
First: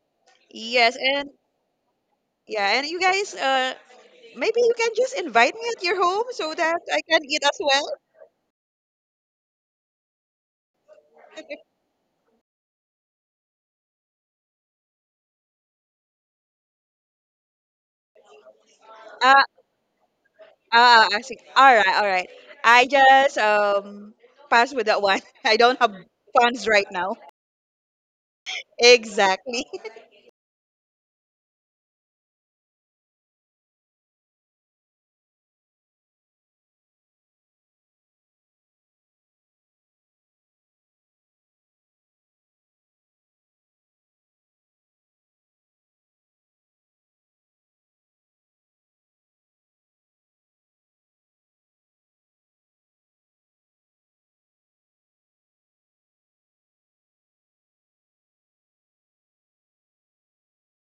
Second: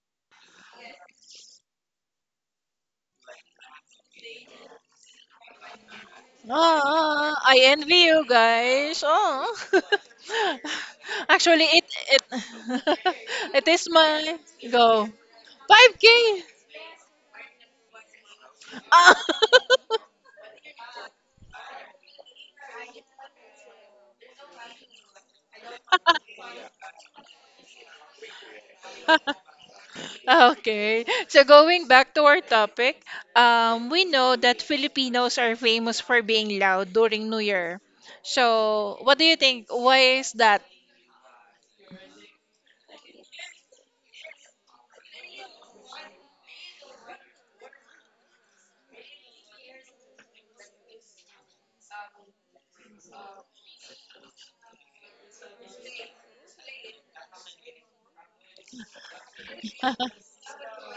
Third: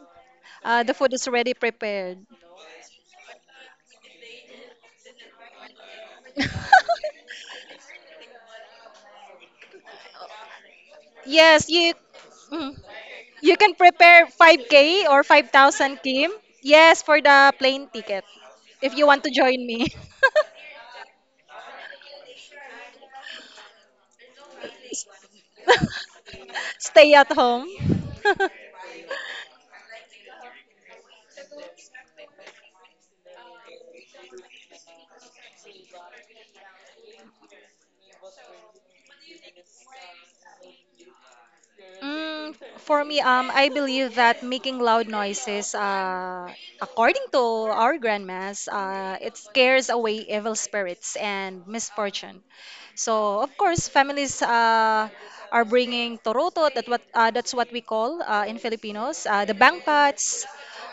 [SPEAKER 2] The
[SPEAKER 3] Yes,
[SPEAKER 2] food is
[SPEAKER 3] and
[SPEAKER 2] already prepared.
[SPEAKER 3] yeah, and you guys, maybe you can just invite me at your home so that I can eat
[SPEAKER 1] Ah,
[SPEAKER 3] as
[SPEAKER 1] I
[SPEAKER 3] well.
[SPEAKER 1] envy you guys. Oh. Actually,
[SPEAKER 2] Yes,
[SPEAKER 1] it
[SPEAKER 2] mm,
[SPEAKER 1] it
[SPEAKER 2] you
[SPEAKER 1] it
[SPEAKER 2] can
[SPEAKER 1] is
[SPEAKER 2] prepare
[SPEAKER 1] my go.
[SPEAKER 2] 5K or 5,000 Kim.
[SPEAKER 1] 5K.
[SPEAKER 2] Yes, for the plane ticket. If you
[SPEAKER 1] Ah.
[SPEAKER 2] want to
[SPEAKER 3] Uh,
[SPEAKER 2] join me.
[SPEAKER 3] I see. All right, all right. I just pass with that one. I don't have funds right now.
[SPEAKER 2] Stay at home.
[SPEAKER 3] Exactly.
[SPEAKER 1] Okay. So going back to our topic, we know that Filipinos are famous for being loud during New Year. So, what do you think? Why is that?
[SPEAKER 2] Mm, for me, I believe that making loud noises, according to our grandmas, it scares away evil spirits and misfortune. So of course, families are bringing toroto. That's what we call in Filipinos the bangpats,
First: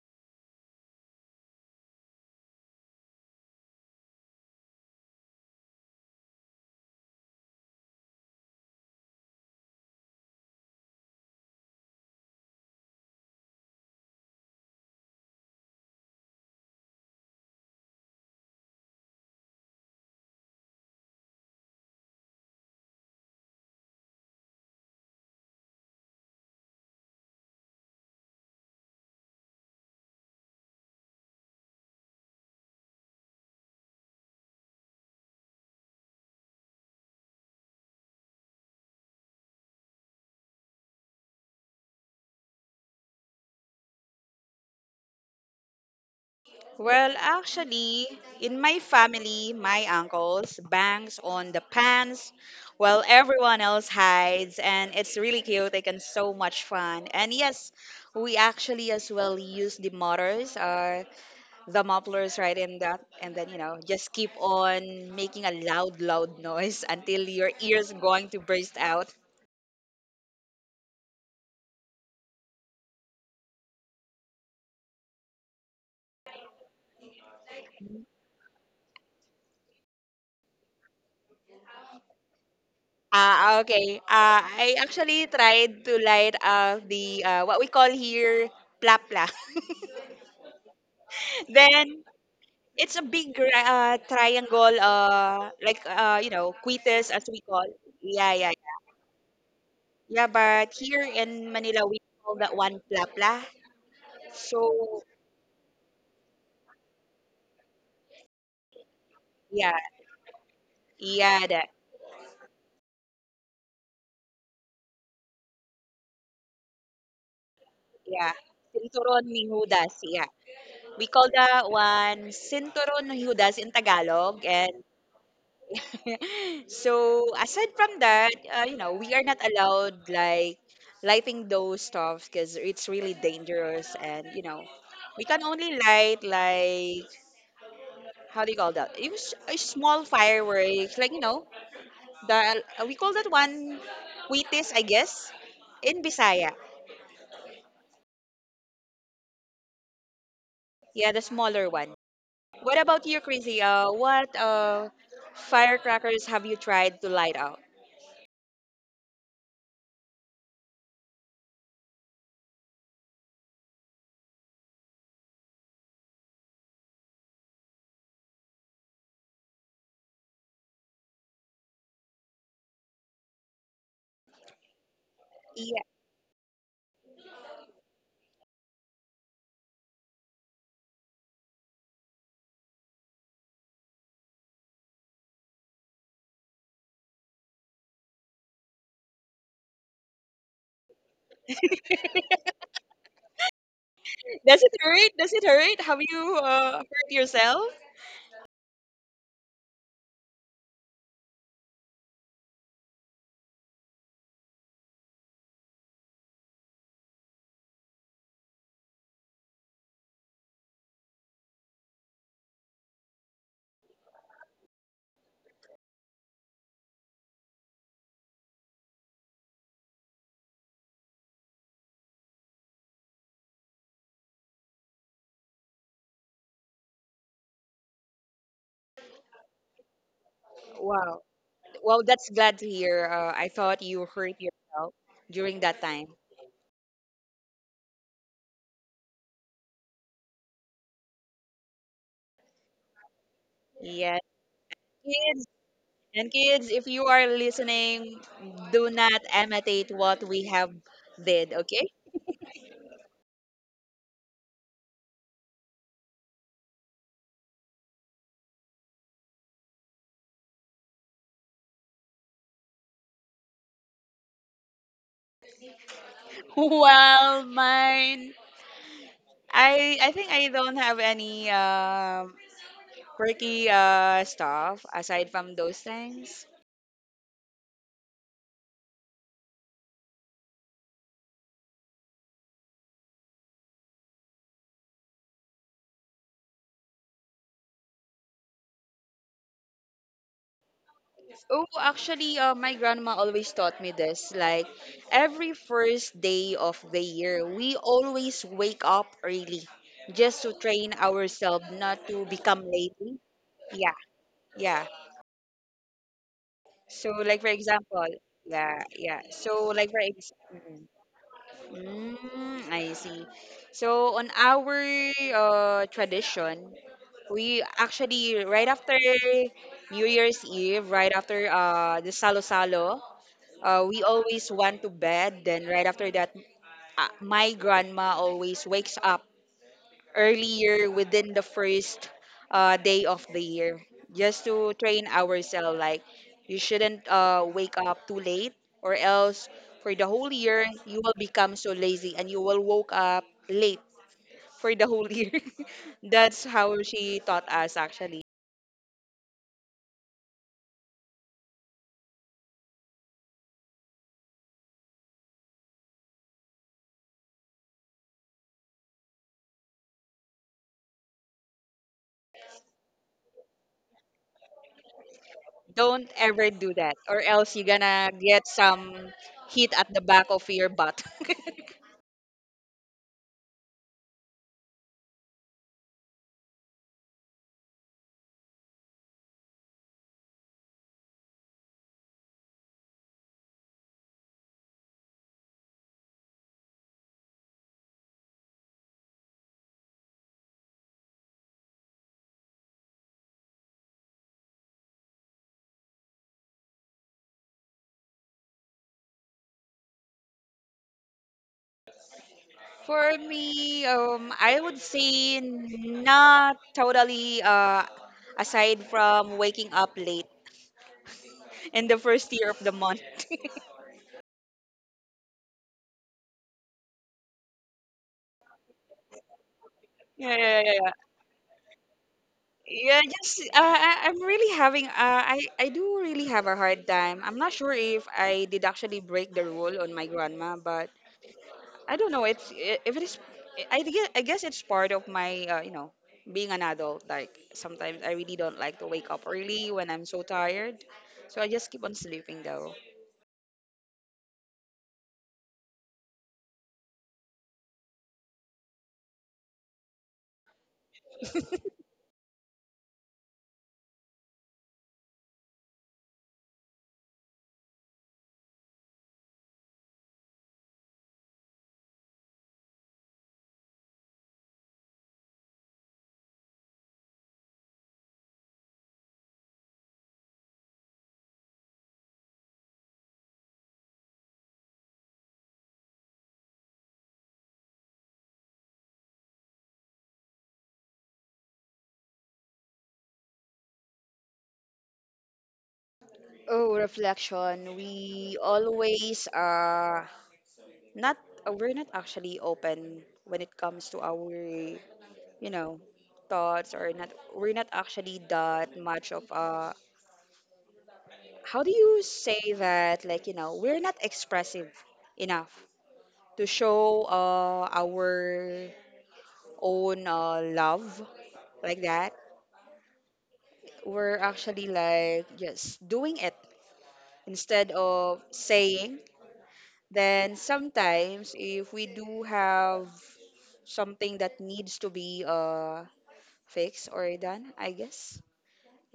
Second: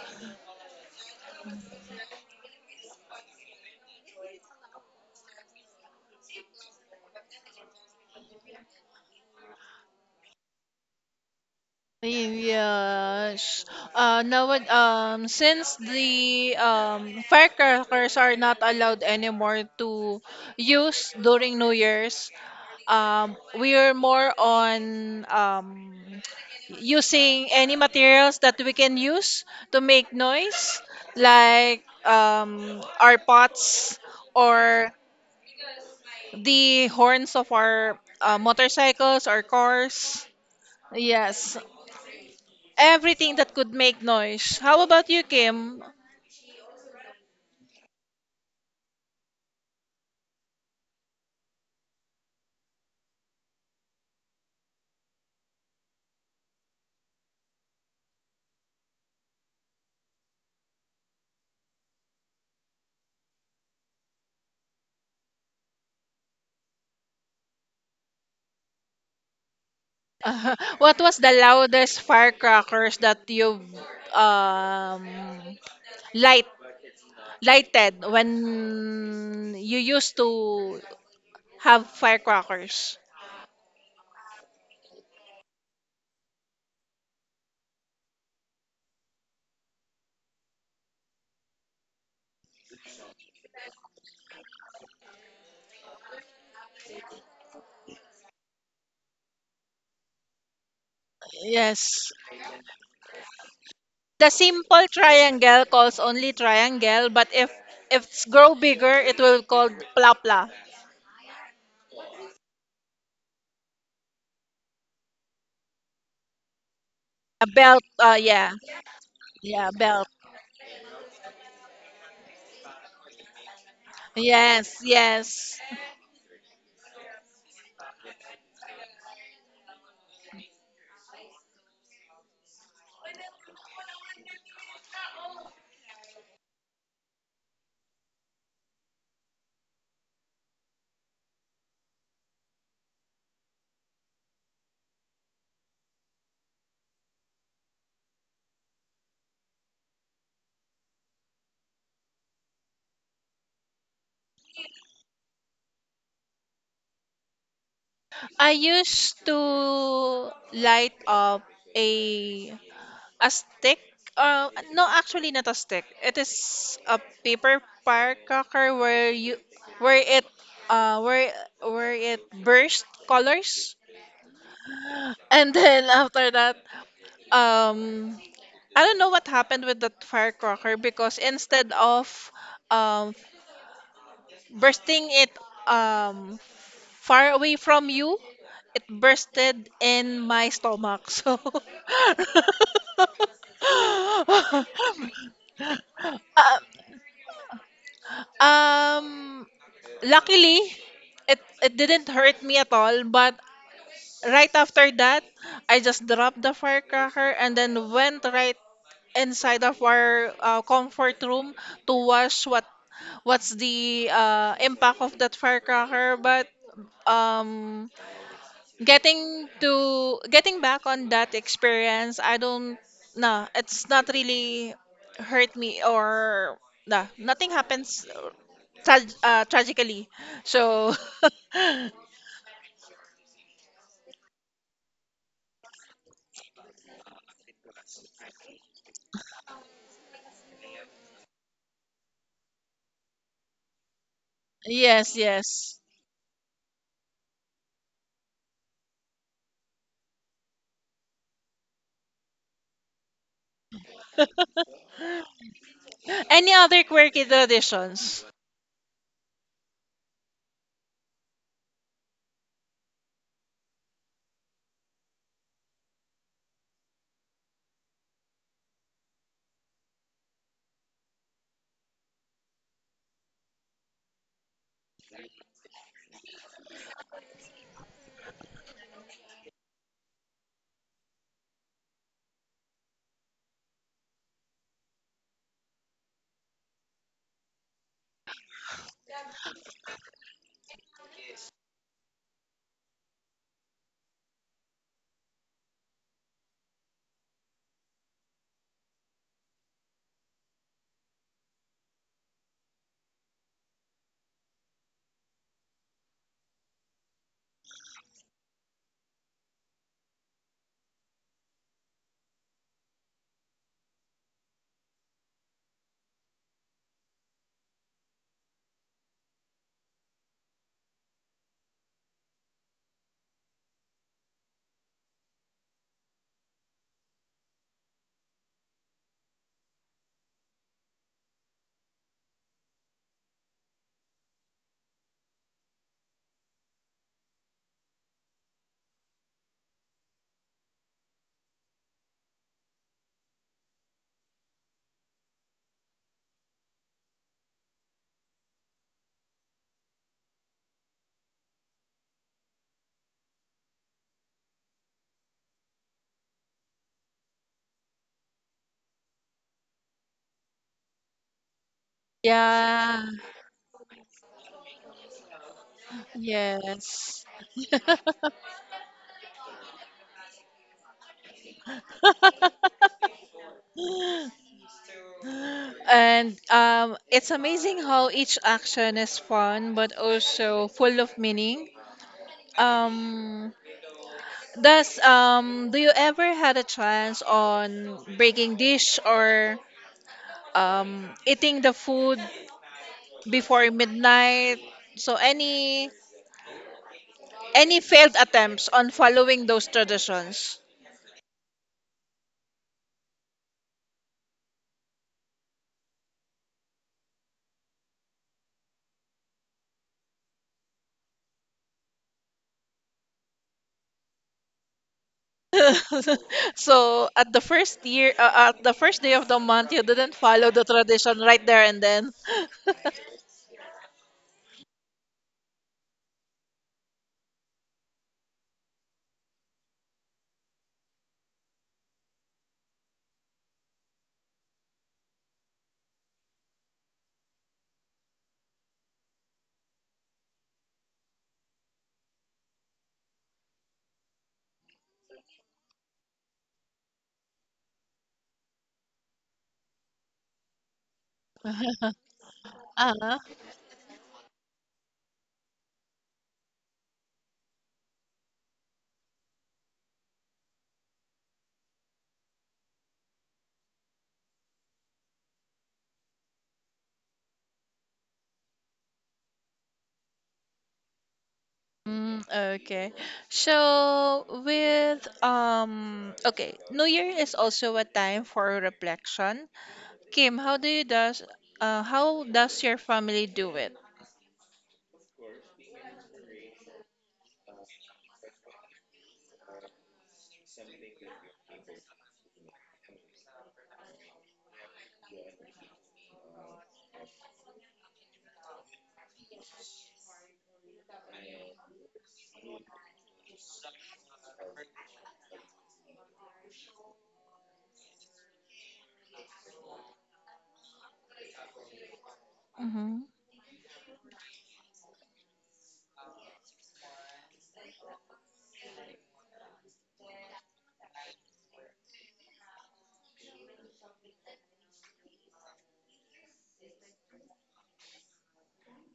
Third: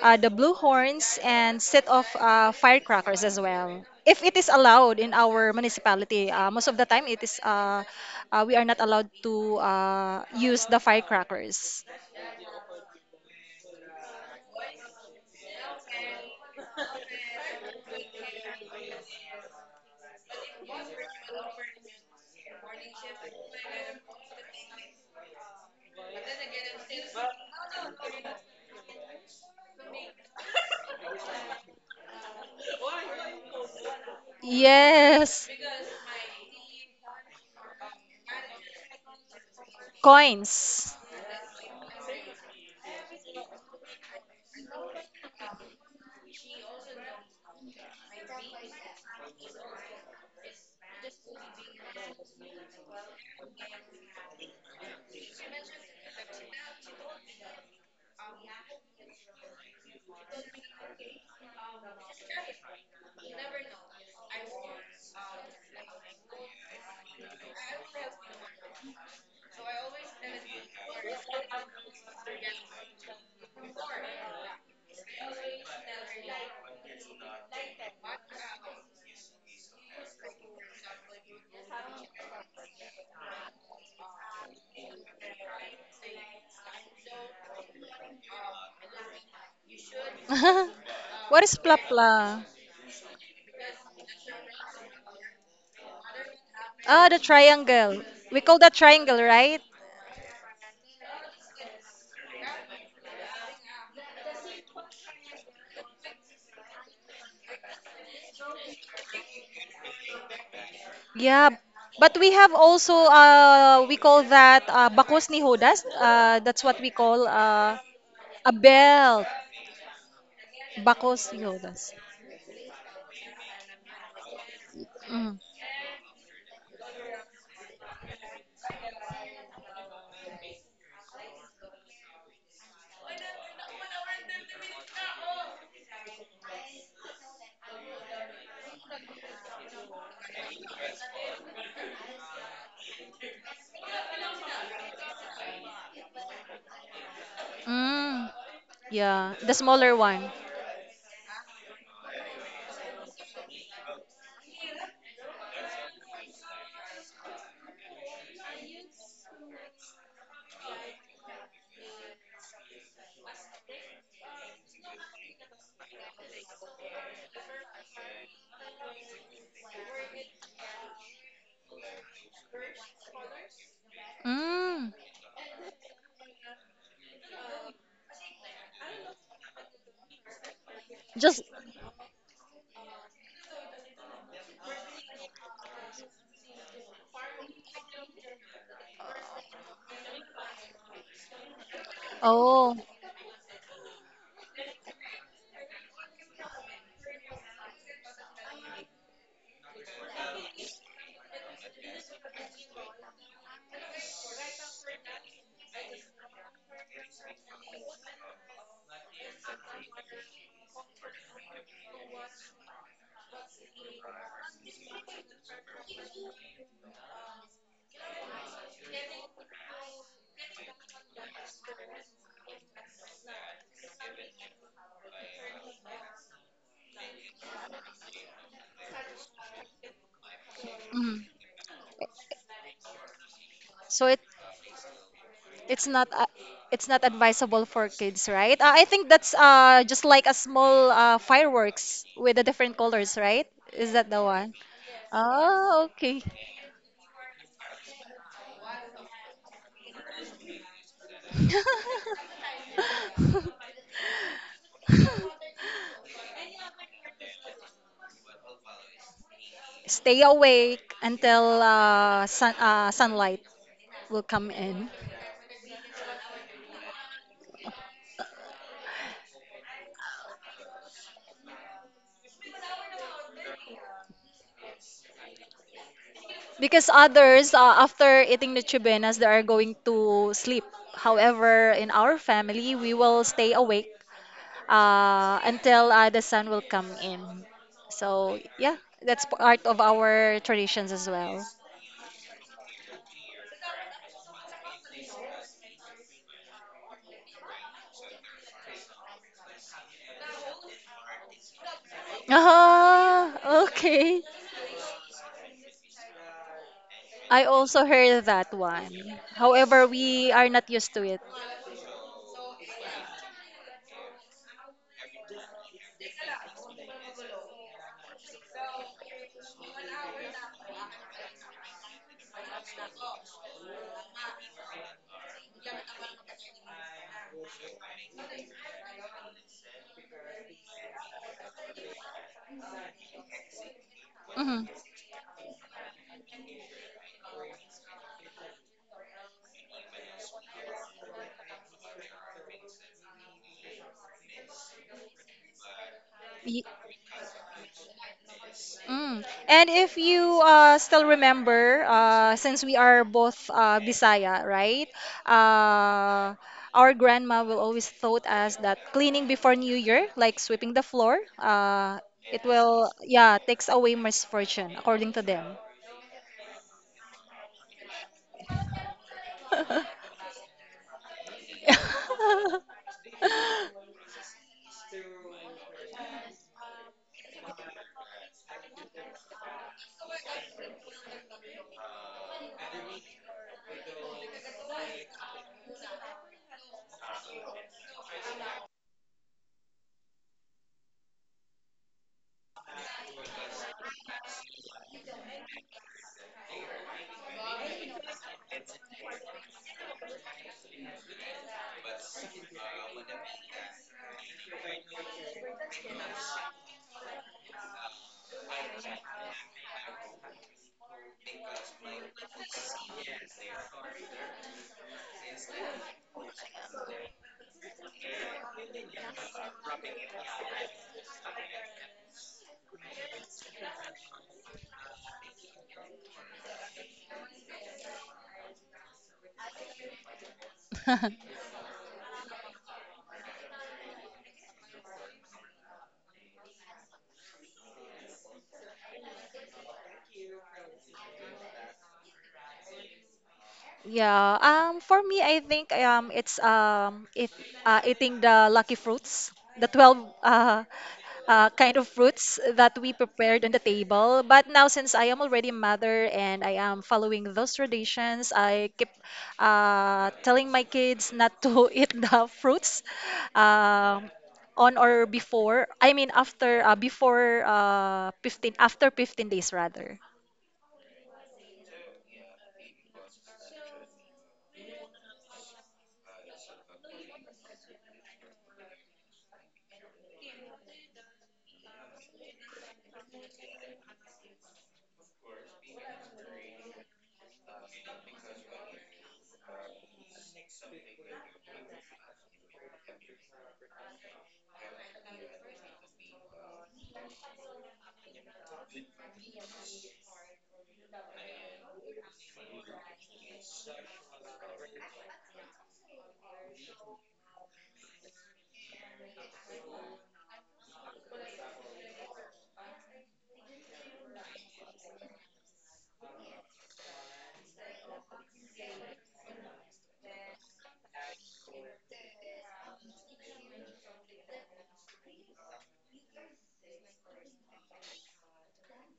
[SPEAKER 2] the blue horns, and set off firecrackers as well. If it is allowed in our municipality, most of the time it is we are not allowed to use the firecrackers.
[SPEAKER 1] Yes. Now, since the firecrackers are not allowed anymore to use during New Year's, we are more on using any materials that we can use to make noise, like our pots or
[SPEAKER 2] Yes,
[SPEAKER 1] the horns of our motorcycles or cars.
[SPEAKER 2] coins.
[SPEAKER 1] Yes. Everything that could make noise. How about you, Kim?
[SPEAKER 3] Well, actually, in my family, my uncles bangs on the pants while everyone else hides, and it's really chaotic and so much fun. And yes, we actually as well use the motors, the mufflers, right in that, and then, just keep on making a loud, loud noise until your ears going to burst out.
[SPEAKER 1] What was the loudest firecrackers that you've um, light lighted when you used to have firecrackers?
[SPEAKER 3] Ah, okay. I actually tried to light up the, what we call here, plapla.
[SPEAKER 2] What is
[SPEAKER 3] Then
[SPEAKER 2] plapla?
[SPEAKER 3] it's a big triangle, like, quites,
[SPEAKER 2] Ah, the
[SPEAKER 3] as we call.
[SPEAKER 2] triangle.
[SPEAKER 3] Yeah,
[SPEAKER 2] We
[SPEAKER 3] yeah,
[SPEAKER 2] call that triangle, right?
[SPEAKER 3] yeah. But here in Manila, we
[SPEAKER 1] Yes.
[SPEAKER 3] call that one plapla.
[SPEAKER 1] The simple
[SPEAKER 3] So
[SPEAKER 1] triangle calls only triangle, but if it's grow bigger, it will call
[SPEAKER 3] yeah,
[SPEAKER 1] plapla.
[SPEAKER 3] yeah,
[SPEAKER 2] Yeah,
[SPEAKER 3] that
[SPEAKER 2] but we have also we call that bakos ni Judas. That's what we call
[SPEAKER 1] A belt.
[SPEAKER 3] yeah.
[SPEAKER 2] a
[SPEAKER 1] Yeah.
[SPEAKER 2] belt.
[SPEAKER 3] Cinturon ni
[SPEAKER 1] Yeah,
[SPEAKER 3] Judas,
[SPEAKER 1] belt.
[SPEAKER 3] yeah. We
[SPEAKER 2] Bakos
[SPEAKER 3] call
[SPEAKER 2] ni
[SPEAKER 3] that
[SPEAKER 2] Judas.
[SPEAKER 3] one Cinturon ni Judas in Tagalog. And
[SPEAKER 1] Yes,
[SPEAKER 2] Mm.
[SPEAKER 1] yes.
[SPEAKER 3] so aside from that, we are not allowed like lighting those stuff, because it's really dangerous, and, we can only light like, how do you call that? It was a small fireworks, like, the we call that one witis, I guess, in Bisaya.
[SPEAKER 2] Mm. Yeah, the smaller one.
[SPEAKER 3] Yeah, the smaller one. What about you, Crazy? What firecrackers have you tried to light out?
[SPEAKER 1] I used to light up a a stick. No, actually not a stick. It is a paper firecracker where it where where it burst colors.
[SPEAKER 2] Mm.
[SPEAKER 1] And then after that, um, I don't know what happened with that firecracker because
[SPEAKER 2] Just.
[SPEAKER 1] instead of um bursting it um far away from you, it bursted in my stomach. So,
[SPEAKER 2] Oh.
[SPEAKER 3] Does it hurt? Does it hurt? Have you
[SPEAKER 1] Uh,
[SPEAKER 3] hurt yourself?
[SPEAKER 1] um, luckily, it it didn't hurt me at all. But right after that, I just dropped the firecracker and then went right inside of our comfort room to watch what's the impact of that firecracker. But um getting back on that experience, I don't, nah, it's not really hurt me or nah, nothing happens, tragically. So
[SPEAKER 2] Mm.
[SPEAKER 3] Wow. Well, that's glad to hear. I thought
[SPEAKER 2] So
[SPEAKER 3] you hurt yourself during that
[SPEAKER 2] it's not
[SPEAKER 3] time.
[SPEAKER 2] uh, it's not advisable for kids, right? I think that's just like a small fireworks with the different colors, right? Is that
[SPEAKER 3] Yeah.
[SPEAKER 2] the one?
[SPEAKER 1] yes,
[SPEAKER 3] kids
[SPEAKER 1] yes,
[SPEAKER 2] Oh, okay.
[SPEAKER 3] kids, if you are listening, do not imitate what we have did. Okay.
[SPEAKER 1] any other quirky traditions?
[SPEAKER 2] Stay awake until sunlight will come in.
[SPEAKER 3] Well, mine. I think I don't have any quirky stuff aside from those things.
[SPEAKER 2] Because others, after eating the chubenas, they are going to sleep. However, in our family, we will stay awake until the sun will come in. So, yeah, that's part of our traditions as well.
[SPEAKER 3] Oh, actually, my grandma always taught me this. Like, every first day of the year, we always wake up early just to train ourselves not to become lazy.
[SPEAKER 2] Ah,
[SPEAKER 3] Yeah,
[SPEAKER 2] okay.
[SPEAKER 3] yeah. So, like
[SPEAKER 2] I
[SPEAKER 3] for
[SPEAKER 2] also
[SPEAKER 3] example,
[SPEAKER 2] heard that
[SPEAKER 3] yeah,
[SPEAKER 2] one.
[SPEAKER 3] yeah. So,
[SPEAKER 2] However,
[SPEAKER 3] like for
[SPEAKER 2] we are not
[SPEAKER 3] example,
[SPEAKER 2] used to it.
[SPEAKER 3] I see. So, on our tradition, we actually, right after New Year's Eve, right after the Salo Salo, we always went to bed. Then right after that, my grandma always wakes up earlier within the first day of the year, just
[SPEAKER 2] Mhm.
[SPEAKER 3] to train ourselves. Like, you shouldn't wake up too late, or else for the whole year you will become so lazy and you will woke up late for the whole year. That's
[SPEAKER 2] Y-
[SPEAKER 3] how she taught us actually.
[SPEAKER 2] Mm. And if you still remember, since we are both Bisaya, right? Uh, our grandma will always taught us that cleaning before New Year, like sweeping the floor, it will,
[SPEAKER 1] Yeah.
[SPEAKER 2] yeah, takes away misfortune, according to them.
[SPEAKER 3] Don't ever do that, or
[SPEAKER 1] Yes.
[SPEAKER 3] else you're gonna get some heat at the back of your butt.
[SPEAKER 1] And it's amazing how each action is fun but also full of meaning. um Does do you ever had a chance on breaking dish or eating the food before midnight? So any failed attempts on following those traditions?
[SPEAKER 3] For me, I would say not totally, aside from waking up late in the first year of the month.
[SPEAKER 1] So at the first year at the first day of the month you didn't
[SPEAKER 3] Yeah,
[SPEAKER 1] follow the
[SPEAKER 3] yeah, yeah.
[SPEAKER 1] tradition right there and then.
[SPEAKER 3] Yeah, yeah, just I, I'm really having I do really have a hard time. I'm not sure if I did actually break the rule on my grandma, but I don't know. It's if it is. I guess, it's part of my, being an adult. Like sometimes I really don't like to wake up early when I'm so tired, so I just keep on sleeping though.
[SPEAKER 2] Yeah. For me, I think eating the lucky fruits, the 12 uh, kind of fruits that we
[SPEAKER 1] Uh-huh.
[SPEAKER 2] prepared on the table. But now, since I am already a mother and I am following those traditions, I keep telling my kids not to eat the fruits um, on or before. I mean, after before 15 after 15 days rather.
[SPEAKER 1] Mm, okay. So with New Year is also a time for reflection. Kim, how do you does how does your family do it?
[SPEAKER 3] Oh, reflection. We always Not we're not actually open when it comes to our, you know thoughts or not. We're not actually that much of a. How do you say that? Like, we're not expressive enough to show our own love like that.
[SPEAKER 1] Mm-hmm.
[SPEAKER 3] We're actually like, just doing it instead of saying. Then sometimes if we do have something that needs to be fixed or done, I guess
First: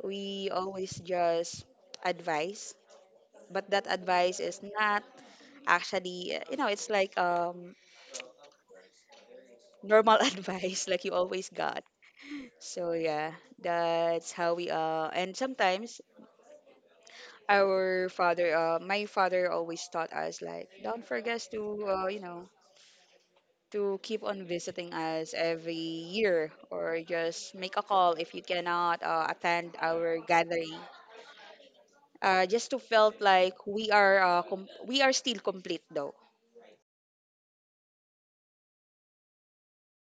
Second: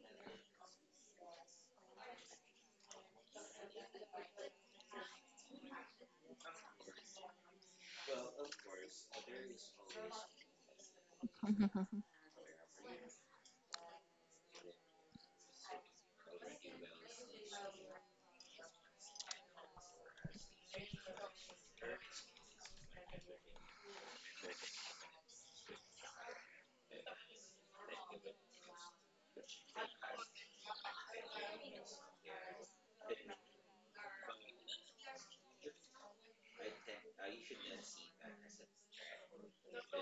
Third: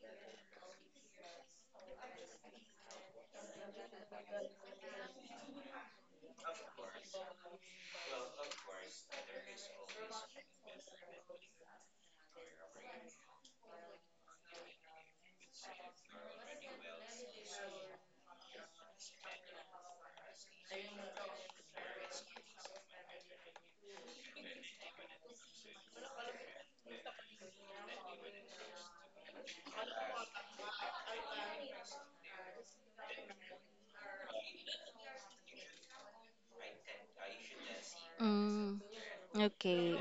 [SPEAKER 3] we always just advise. But that advice is not actually, it's like, normal advice like you always got. So yeah, that's how we and sometimes our father my father always taught us like, don't forget to you know to keep on visiting us every year, or just make a call if you cannot attend our gathering. Just to felt like we are still complete though.
[SPEAKER 2] Mm, okay.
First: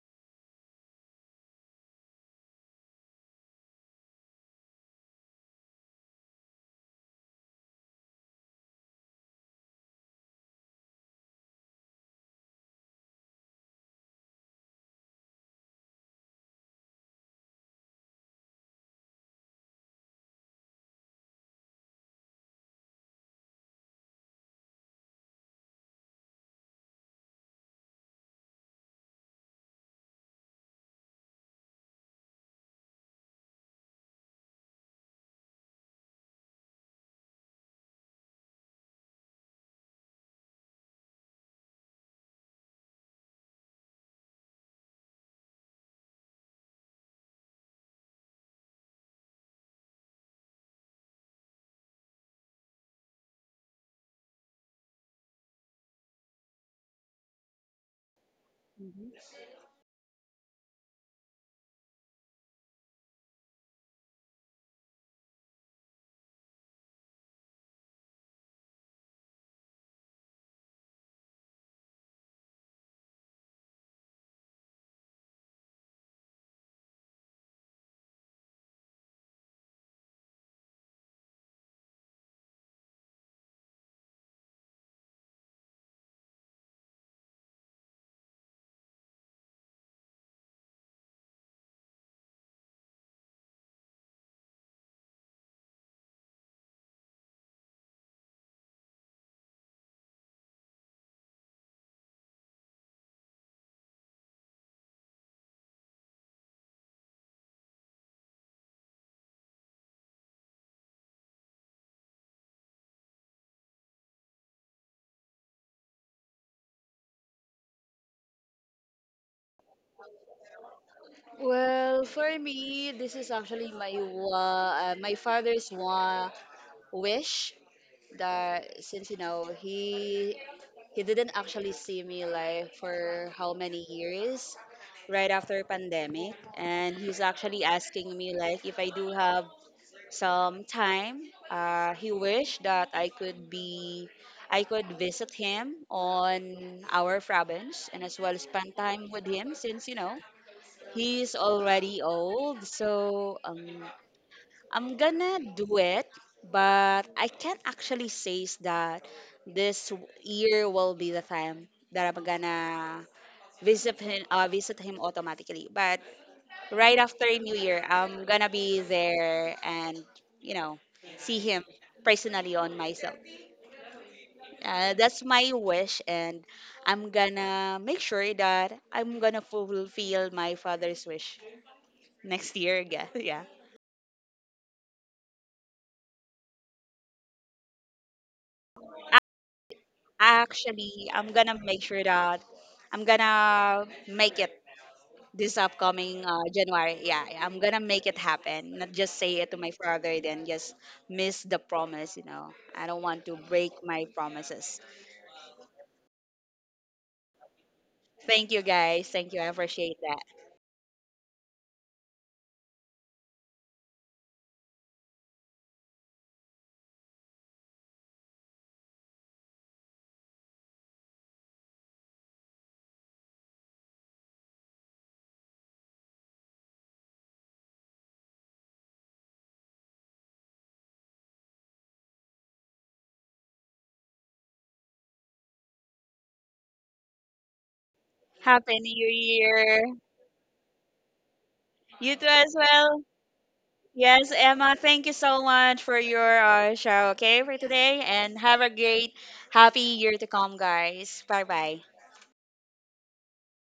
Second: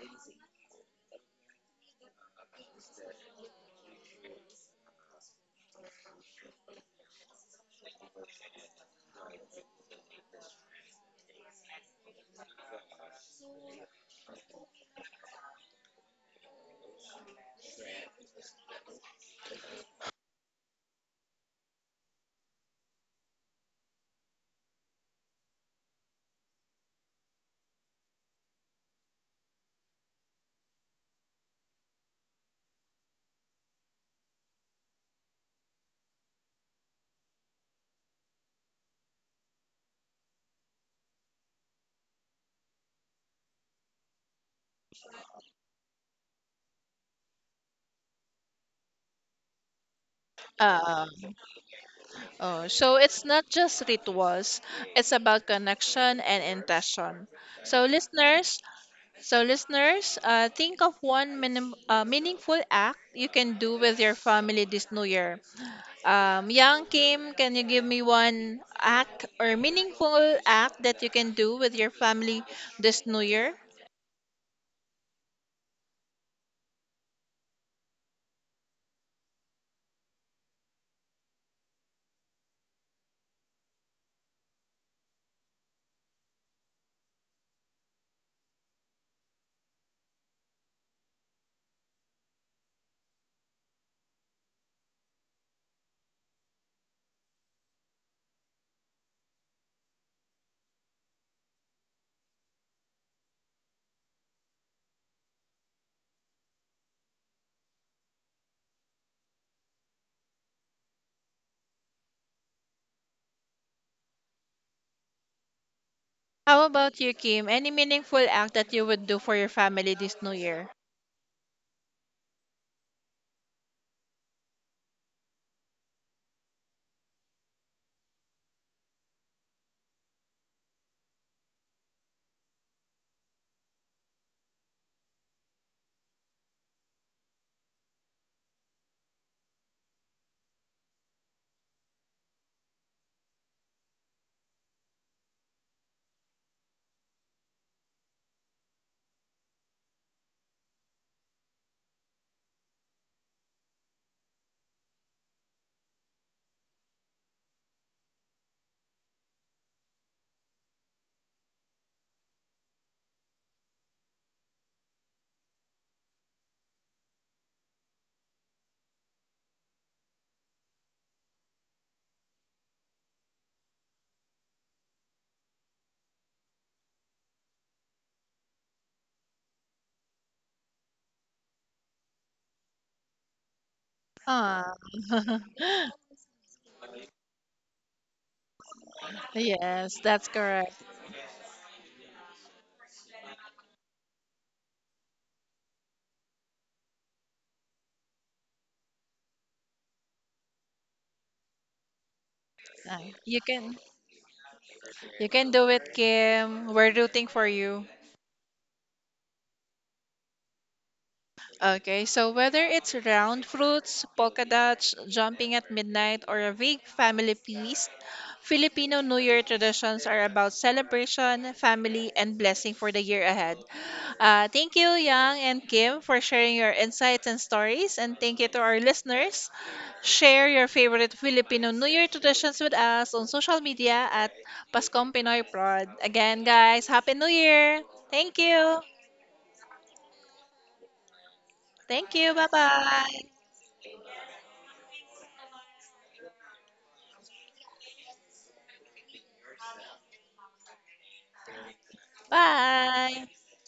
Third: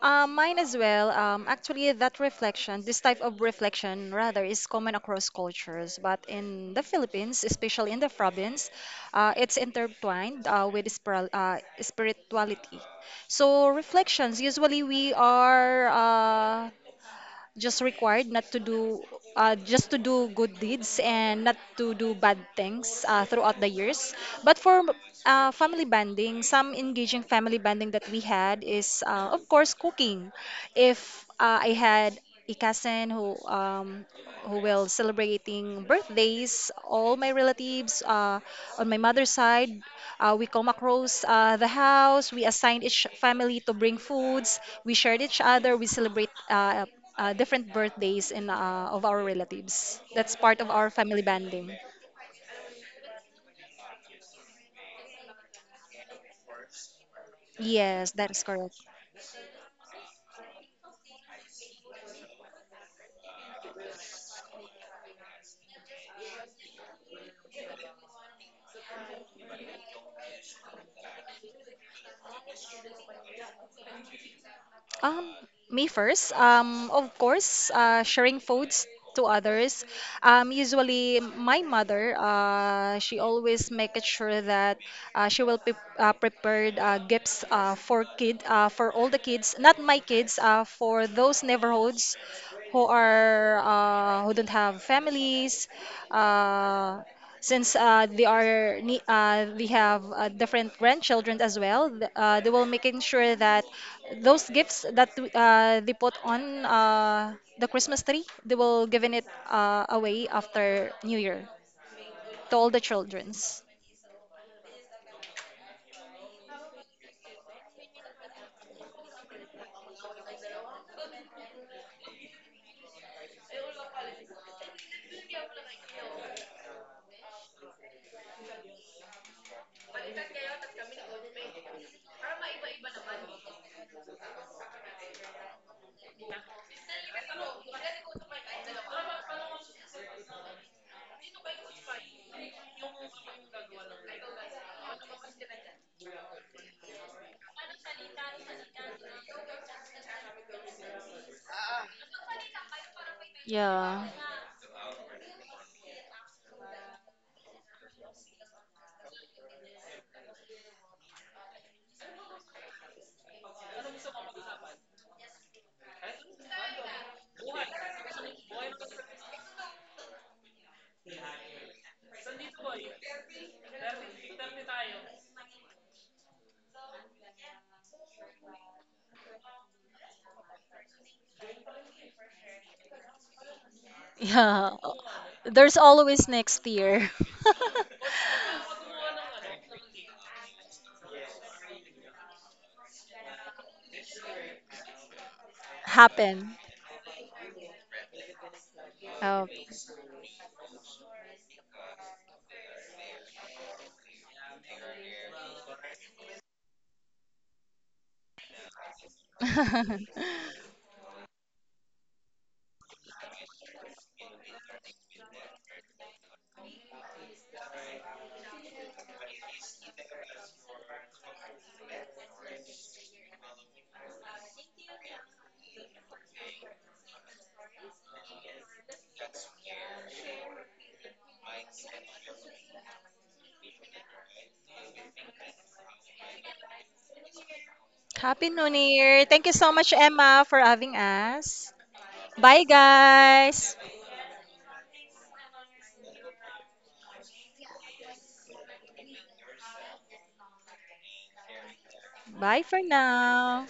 [SPEAKER 2] Mine as well. Actually, that reflection, this type of reflection, rather, is common across cultures. But in the Philippines, especially in the province, it's intertwined with spirituality. So reflections, usually we are just required not to do just to do good deeds and not to do bad things throughout the years but for family bonding some engaging family bonding that we had is of course cooking. If I had a cousin who will celebrating birthdays. All my relatives on my mother's side, we come across the house. We assign each family to bring foods. We shared each other. We celebrate different birthdays in of our relatives. That's part of our
[SPEAKER 1] Um,
[SPEAKER 2] family banding.
[SPEAKER 1] oh, so it's not just rituals, it's about connection and intention. So
[SPEAKER 2] Yes, that is
[SPEAKER 1] listeners,
[SPEAKER 2] correct.
[SPEAKER 1] think of one minim meaningful act you can do with your family this new year. Young Kim, can you give me one act or meaningful act that you can do with your family this new year?
[SPEAKER 2] Um, me first. Of course, sharing foods to others. Usually, my mother, she always make it sure that she will prepared gifts for all the kids, not my kids, for those neighborhoods who don't have families. Uh, since they have different grandchildren as well they will making sure that those gifts that they put on the christmas tree they will giving it away after new year to all the childrens.
[SPEAKER 1] How about you, Kim? Any meaningful act that you would do for your family this New Year?
[SPEAKER 3] Well, for me, this is actually my father's one wish that, since he didn't actually see me live for how many years right after pandemic. And he's actually asking me like, if I do have some time, he wished that I could visit him on our province, and as well spend time with him since, he's already old, so
[SPEAKER 2] Yeah.
[SPEAKER 3] I'm gonna do it, but I can't actually say is that this year will be the time that I'm gonna visit him automatically. But right after New Year, I'm gonna be there, and, you know see him personally on myself. That's my wish, and I'm gonna make sure that I'm gonna fulfill my father's wish next year again. Yeah.
[SPEAKER 1] Ah,
[SPEAKER 2] Yeah. There's always next year.
[SPEAKER 1] yes, that's correct.
[SPEAKER 3] Actually, I'm gonna make sure that I'm gonna make it this upcoming
[SPEAKER 2] Happen.
[SPEAKER 3] January. Yeah, yeah, I'm gonna make it happen. Not just say
[SPEAKER 2] Oh.
[SPEAKER 3] it to my father, then just miss the promise. You know, I
[SPEAKER 1] Ah,
[SPEAKER 3] don't want to
[SPEAKER 1] you
[SPEAKER 3] break
[SPEAKER 1] can
[SPEAKER 3] my promises.
[SPEAKER 1] you can do it, Kim. We're rooting for you.
[SPEAKER 3] Thank you, guys. Thank you. I appreciate that.
[SPEAKER 1] Okay, so whether it's round fruits, polka dots, jumping at midnight, or a big family feast, Filipino New Year traditions are about celebration, family, and blessing for the year ahead. Thank you, Yang and Kim, for sharing your insights and stories, and thank you to our listeners. Share your favorite Filipino New Year traditions with us on social media at Pascom Pinoy Prod. Again, guys, Happy New Year! Thank
[SPEAKER 2] Happy new
[SPEAKER 3] Happy
[SPEAKER 1] you!
[SPEAKER 3] New
[SPEAKER 2] year, thank you so much
[SPEAKER 3] Year.
[SPEAKER 2] Emma for having us.
[SPEAKER 3] You
[SPEAKER 1] Thank
[SPEAKER 3] too
[SPEAKER 1] you!
[SPEAKER 3] as
[SPEAKER 2] Bye,
[SPEAKER 3] well.
[SPEAKER 1] Bye-bye!
[SPEAKER 2] guys.
[SPEAKER 3] Yes, Emma, thank you so much for your show, okay, for today. And have a great, happy year to come, guys. Bye bye.
[SPEAKER 2] Bye for
[SPEAKER 1] Bye.
[SPEAKER 2] now.